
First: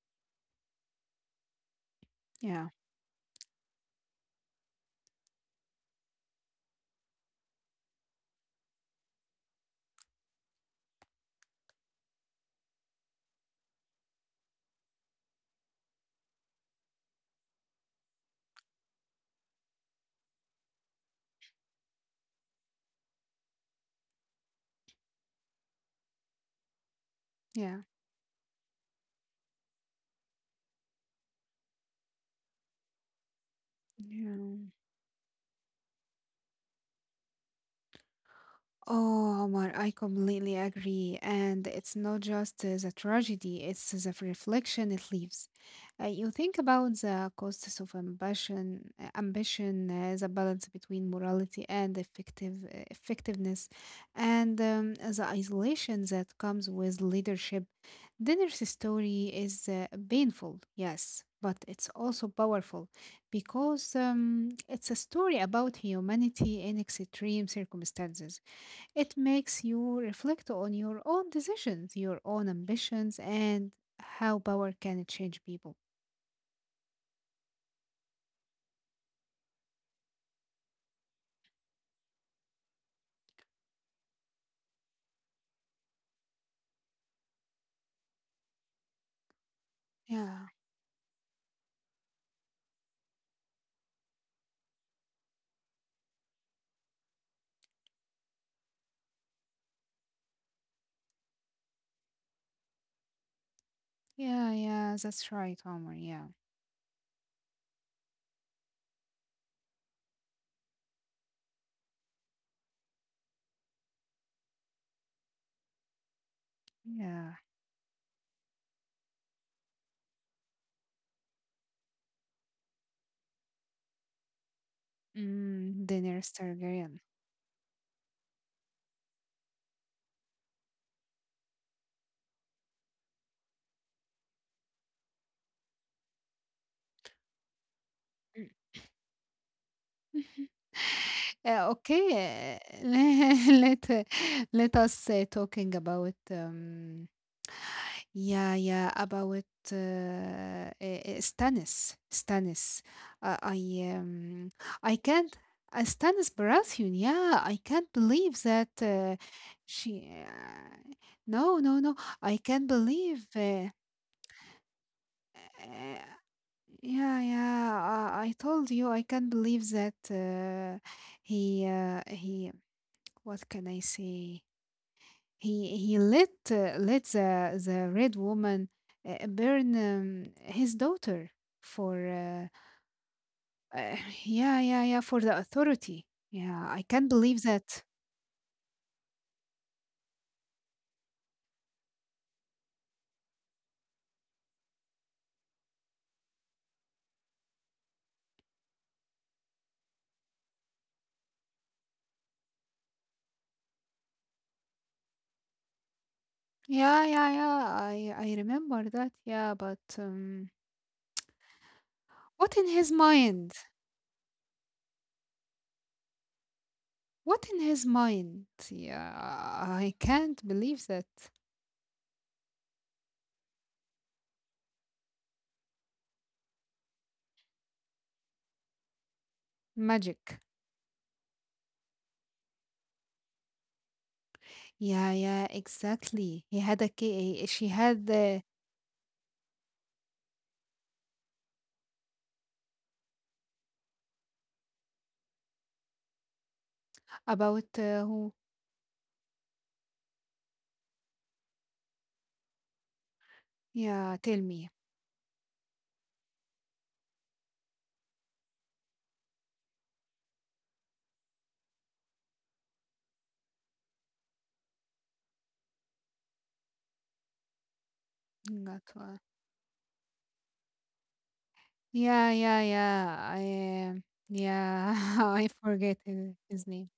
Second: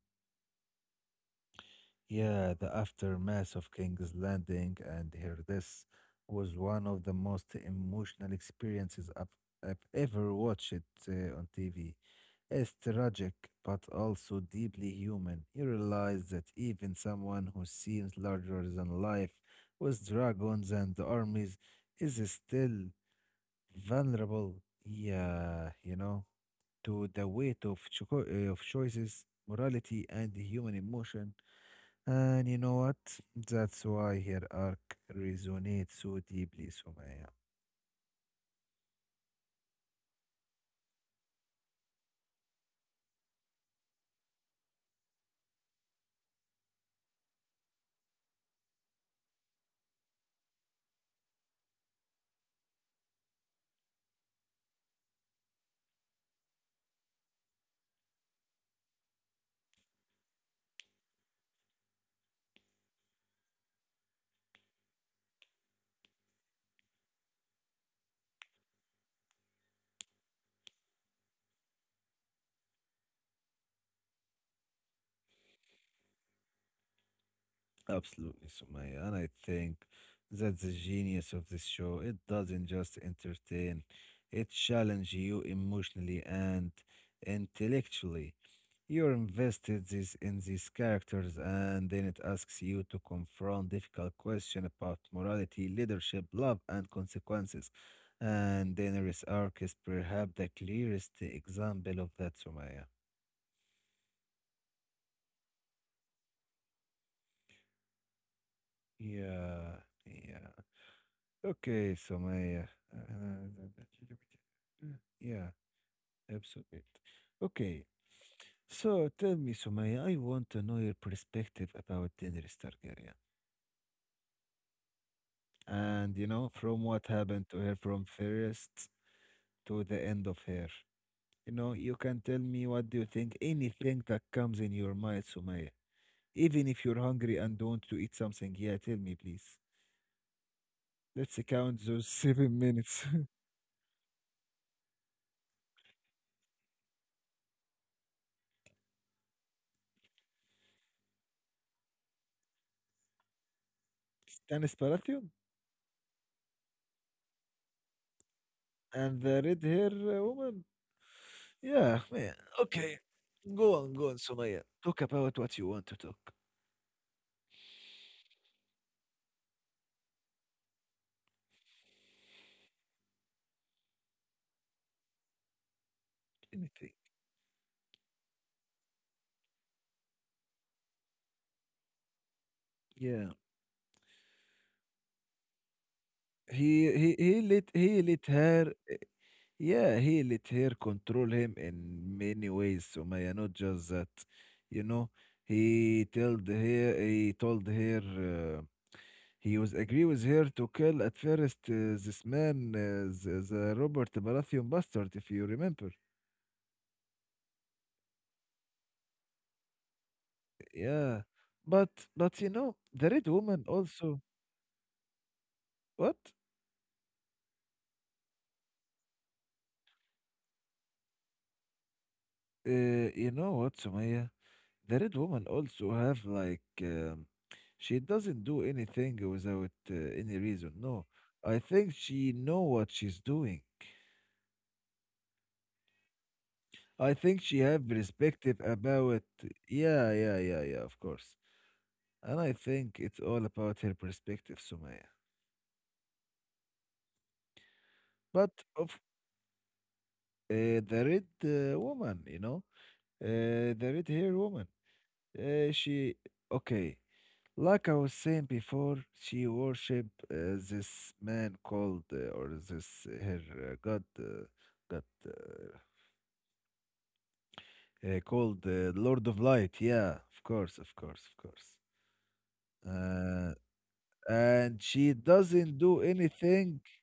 S1: yeah,
S2: Yeah,
S1: the aftermath of King's Landing and her death was one of the most emotional experiences I've ever watched on TV. It's tragic, but also deeply human. You realize that even someone who seems larger than life, with dragons and armies, is still vulnerable. Yeah, you know, to the weight
S2: yeah,
S1: of, of choices, morality, and human emotion. And you know what? That's why her
S2: yeah.
S1: arc resonates so deeply, Sumaya.
S2: Oh, Omar, I completely agree. And it's not just the tragedy, it's the reflection it leaves. You think about the costs of ambition, the balance between morality and effectiveness, and the isolation that comes with leadership. Dinner's story is painful, yes, but it's also powerful because it's a story about humanity in extreme circumstances. It makes you reflect on your own decisions, your own ambitions, and how power can change people.
S1: Absolutely, Sumaya. And I think that's the genius of this show. It doesn't just entertain, it challenges you emotionally and intellectually. You're invested this in
S2: Yeah,
S1: these characters, and then it asks you to confront difficult questions about morality, leadership, love, and consequences. And Daenerys Arc is perhaps the clearest example of that, Sumaya.
S2: yeah, yeah, that's right, Omar. Yeah,
S1: Yeah, yeah. Okay, Sumaya. Uh, Yeah, absolutely.
S2: yeah.
S1: Okay, so tell me, Sumaya, I want to know your perspective about Daenerys Targaryen.
S2: Mm,
S1: And you
S2: Daenerys
S1: know, from
S2: Targaryen.
S1: what happened to her from first to the end of her. You know, you can tell me what do you think, anything that comes in your mind, Sumaya. Even if you're hungry and want to eat
S2: Mm.
S1: something, yeah, tell me please. Let's count those seven
S2: Okay,
S1: minutes.
S2: let us talking about yeah, yeah, about Stannis. Stannis. Uh, I um,
S1: Stanis
S2: I
S1: Palathion
S2: can't. Stannis Baratheon. Yeah, I can't believe that
S1: and the red hair
S2: she.
S1: woman.
S2: No, no,
S1: Yeah,
S2: no.
S1: man.
S2: I can't
S1: Okay.
S2: believe.
S1: Go on, go on, Sumaya. Talk about what you want to
S2: Uh,
S1: talk.
S2: yeah, yeah. I told you I can't believe that he he. What can I say? He let
S1: Anything.
S2: the red woman burn his daughter for
S1: Yeah.
S2: uh, yeah, yeah, yeah, for the authority. Yeah,
S1: He
S2: I
S1: he
S2: can't
S1: he
S2: believe
S1: lit
S2: that.
S1: he lit her. Yeah, he let her control him in many ways, Sumaya, not just that. You know, he told her, he was agree with her to kill at first this man, the Robert Baratheon bastard, if you remember.
S2: Yeah, yeah, yeah. I remember that. Yeah, but
S1: Yeah, but you
S2: what in
S1: know,
S2: his
S1: the Red
S2: mind?
S1: Woman also. What?
S2: What in his mind? Yeah, I can't believe that
S1: You know what, Sumaya? The red woman also have like she doesn't do anything without any
S2: magic.
S1: reason. No, I think she know what she's doing.
S2: Yeah, yeah, exactly. He had a
S1: I
S2: ca-
S1: think
S2: she
S1: she
S2: had
S1: have perspective about yeah, yeah, yeah, yeah, of course. And I think it's all about her perspective, Sumaya.
S2: about who?
S1: But of the red woman, you know, the red
S2: Yeah,
S1: hair
S2: tell me.
S1: woman, she okay. Like I was saying before, she worship this man called or this her god god called
S2: That one.
S1: Lord of Light. Yeah, of course, of course, of course.
S2: Yeah, yeah, yeah.
S1: Uh,
S2: I
S1: and
S2: yeah,
S1: she
S2: I
S1: doesn't do
S2: forget his
S1: anything.
S2: name.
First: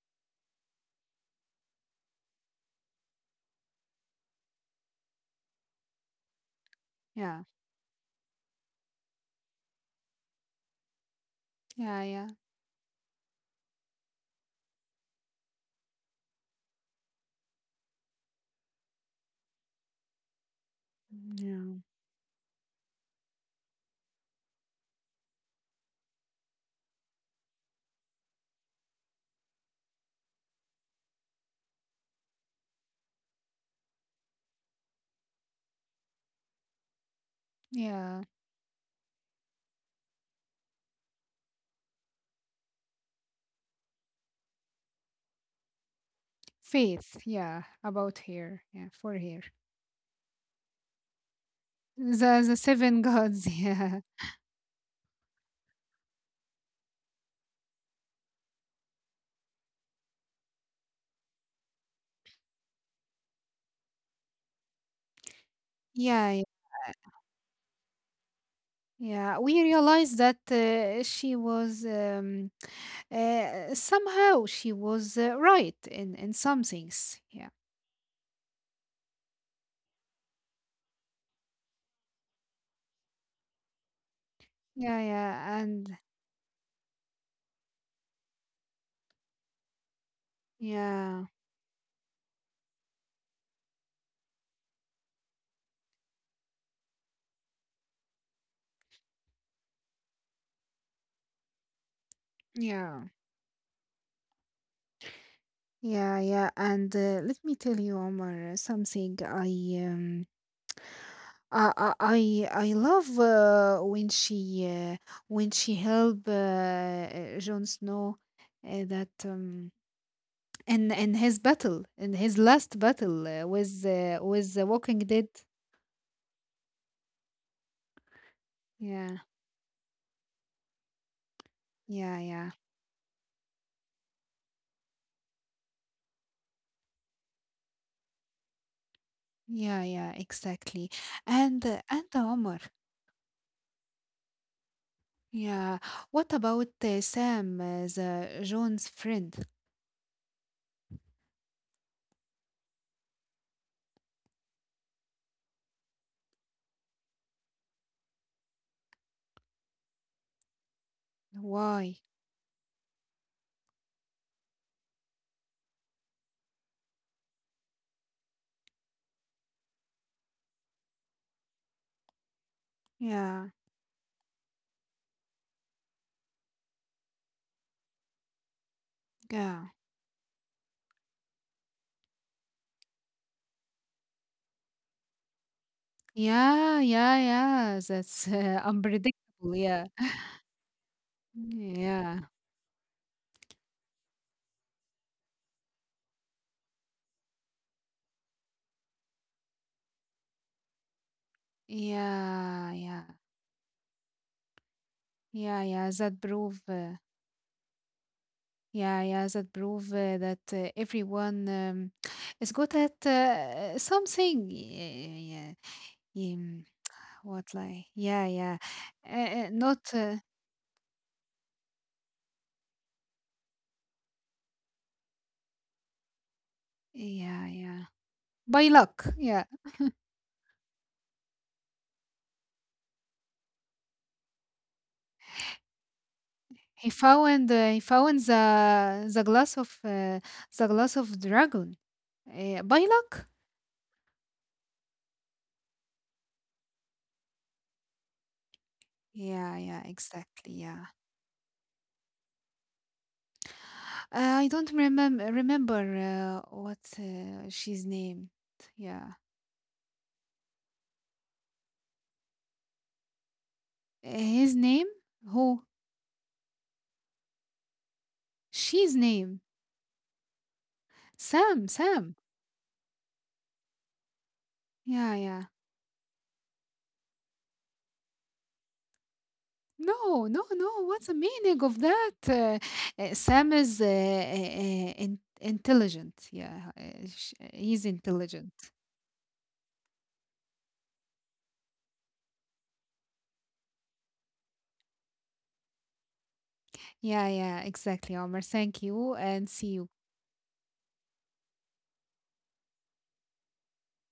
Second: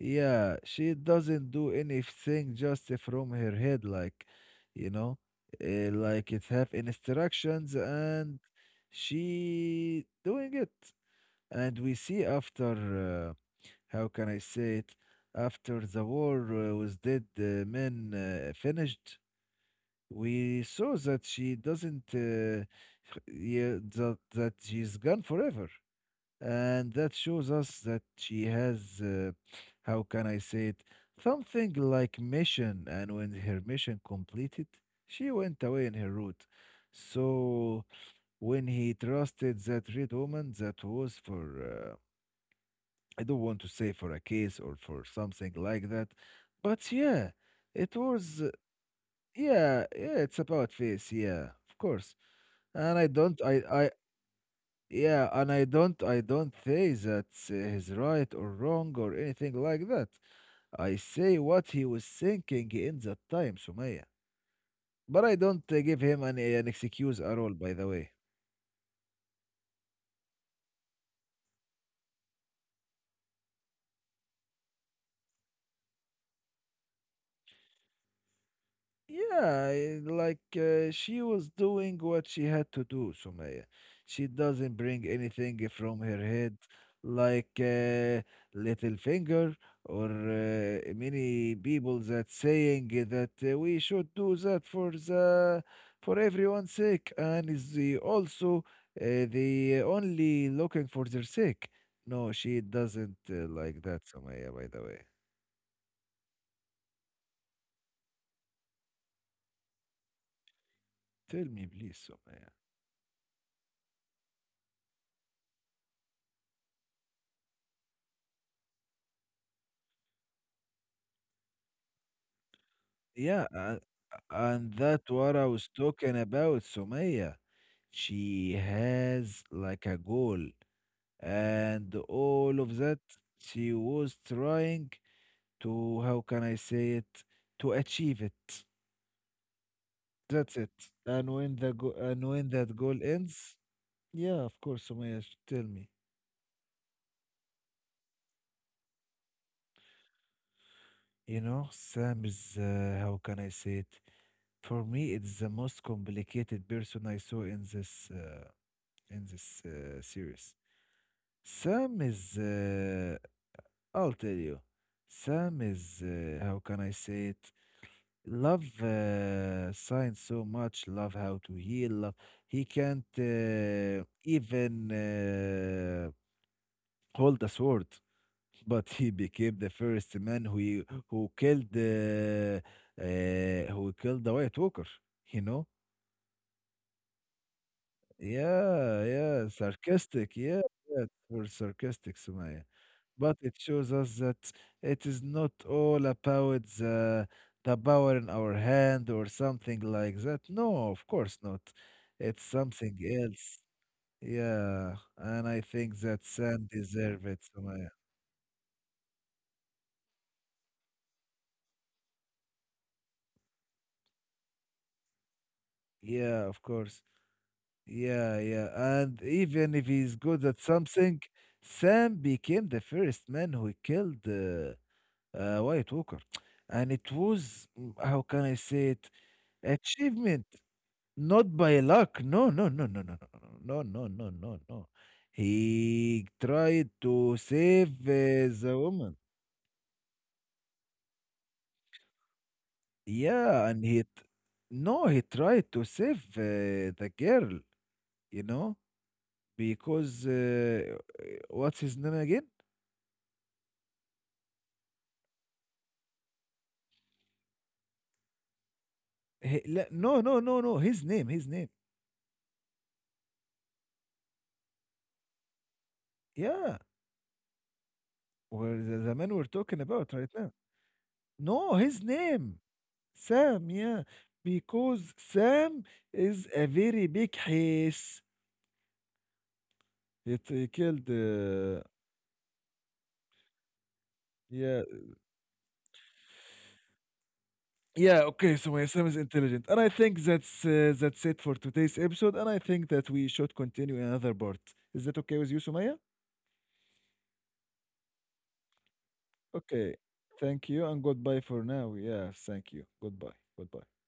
S1: Yeah, she doesn't do anything just from her head, like you know, like it have
S2: Yeah,
S1: instructions, and she doing it. And we
S2: yeah,
S1: see
S2: yeah,
S1: after. How can I say it? After the war was dead, men finished. We saw that she
S2: yeah,
S1: doesn't, yeah, that she's gone forever, and that shows us that she has, how can I say it, something like mission. And when her mission completed, she went away in her route. So
S2: yeah.
S1: when he trusted that red woman, that was for I don't want to say for a case or for something like that, but
S2: Faith.
S1: yeah,
S2: Yeah,
S1: it
S2: about
S1: was
S2: here. Yeah, for here.
S1: yeah, yeah, it's about face, yeah, of course.
S2: The
S1: And
S2: seven gods.
S1: I yeah, and I don't say that he's right or wrong or anything like that. I say what he was thinking in that time, Sumaya. But I don't give him
S2: Yeah, yeah,
S1: an
S2: yeah.
S1: excuse at all, by the way.
S2: Yeah, we realized that she was somehow she was right in some things. Yeah,
S1: Yeah, eh, like she was doing what she had to do, Sumaya. She doesn't
S2: yeah,
S1: bring
S2: yeah,
S1: anything
S2: and
S1: from her head, like little finger or
S2: yeah,
S1: many people that saying that we should do that for the for everyone's sake, and is the also uh, the only looking for their sake. No, she
S2: yeah.
S1: doesn't like that, Sumaya. By the way,
S2: Yeah, yeah, and let me tell you, Omar, something
S1: tell me, please, Sumaya.
S2: I love when she help Jon Snow that in his battle in his last battle
S1: Yeah,
S2: with the
S1: and
S2: Walking
S1: that's
S2: Dead.
S1: what I was talking about, Sumaya. She
S2: Yeah,
S1: has like a goal, and
S2: yeah, yeah,
S1: all of that she was trying to, how can I say it, to achieve it.
S2: yeah, yeah,
S1: That's it.
S2: exactly.
S1: And when
S2: And
S1: the
S2: uh,
S1: go
S2: and uh,
S1: and when
S2: Omar,
S1: that goal ends, yeah, of course, Sumaya, tell
S2: yeah,
S1: me.
S2: what about Sam, the Jon's friend?
S1: You know, Sam is, how can I say it? For me, it's the most complicated person I saw in this, series.
S2: Why?
S1: Sam is, I'll tell you, Sam is, how can I say it? Love science so much, love how to heal, love. He can't
S2: Yeah,
S1: even hold a sword, but he became
S2: yeah.
S1: the first man who who killed uh, who killed the White Walker. You know?
S2: Yeah, yeah, yeah. That's
S1: Yeah, yeah,
S2: unpredictable. Yeah,
S1: sarcastic. Yeah, yeah, for sarcastic,
S2: yeah,
S1: Sumaya. But it shows us that it is not all about the power in our hand or something like that. No, of course not. It's
S2: yeah,
S1: something
S2: yeah,
S1: else. Yeah. And
S2: yeah,
S1: I
S2: yeah.
S1: think
S2: That
S1: that
S2: prove,
S1: Sam deserves it, Sumaya.
S2: yeah, yeah. That prove that everyone is good at something. Yeah, yeah.
S1: Yeah, of course.
S2: What like? Yeah,
S1: Yeah,
S2: yeah.
S1: yeah. And even
S2: Not.
S1: if he's good at something, Sam became the first man who killed White Walker. And it
S2: Yeah,
S1: was, mm,
S2: yeah.
S1: how can I
S2: By
S1: say it,
S2: luck. Yeah,
S1: achievement. Not by luck. No, no, no, no, no, no, no, no, no, no, no. No, no. He tried
S2: he
S1: to
S2: found.
S1: save
S2: He found the
S1: the woman.
S2: glass of the glass of dragon. By luck.
S1: Yeah, and no, he tried to save the girl, you know,
S2: Yeah, yeah, exactly.
S1: because
S2: Yeah,
S1: what's his name again?
S2: I don't remember what she's named. Yeah,
S1: No, no, no, no, his name, his name.
S2: His name? Who?
S1: Yeah, where
S2: She's
S1: the man
S2: name?
S1: we're talking about right now.
S2: Sam.
S1: No, his
S2: Sam.
S1: name, Sam, yeah, because
S2: Yeah, yeah.
S1: Sam is a very big hiss.
S2: No,
S1: It
S2: no, no. What's
S1: killed.
S2: the meaning of that? Sam is
S1: Yeah,
S2: in intelligent. Yeah, he's
S1: yeah.
S2: intelligent.
S1: Okay, so my son is intelligent, and I think that's it for today's episode. And I think that we should continue another part. Is that okay with you, Sumaya?
S2: Yeah, yeah, exactly, Omar. Thank you, and see you.
S1: Okay. Thank you, and goodbye for now. Yeah, thank you. Goodbye. Goodbye.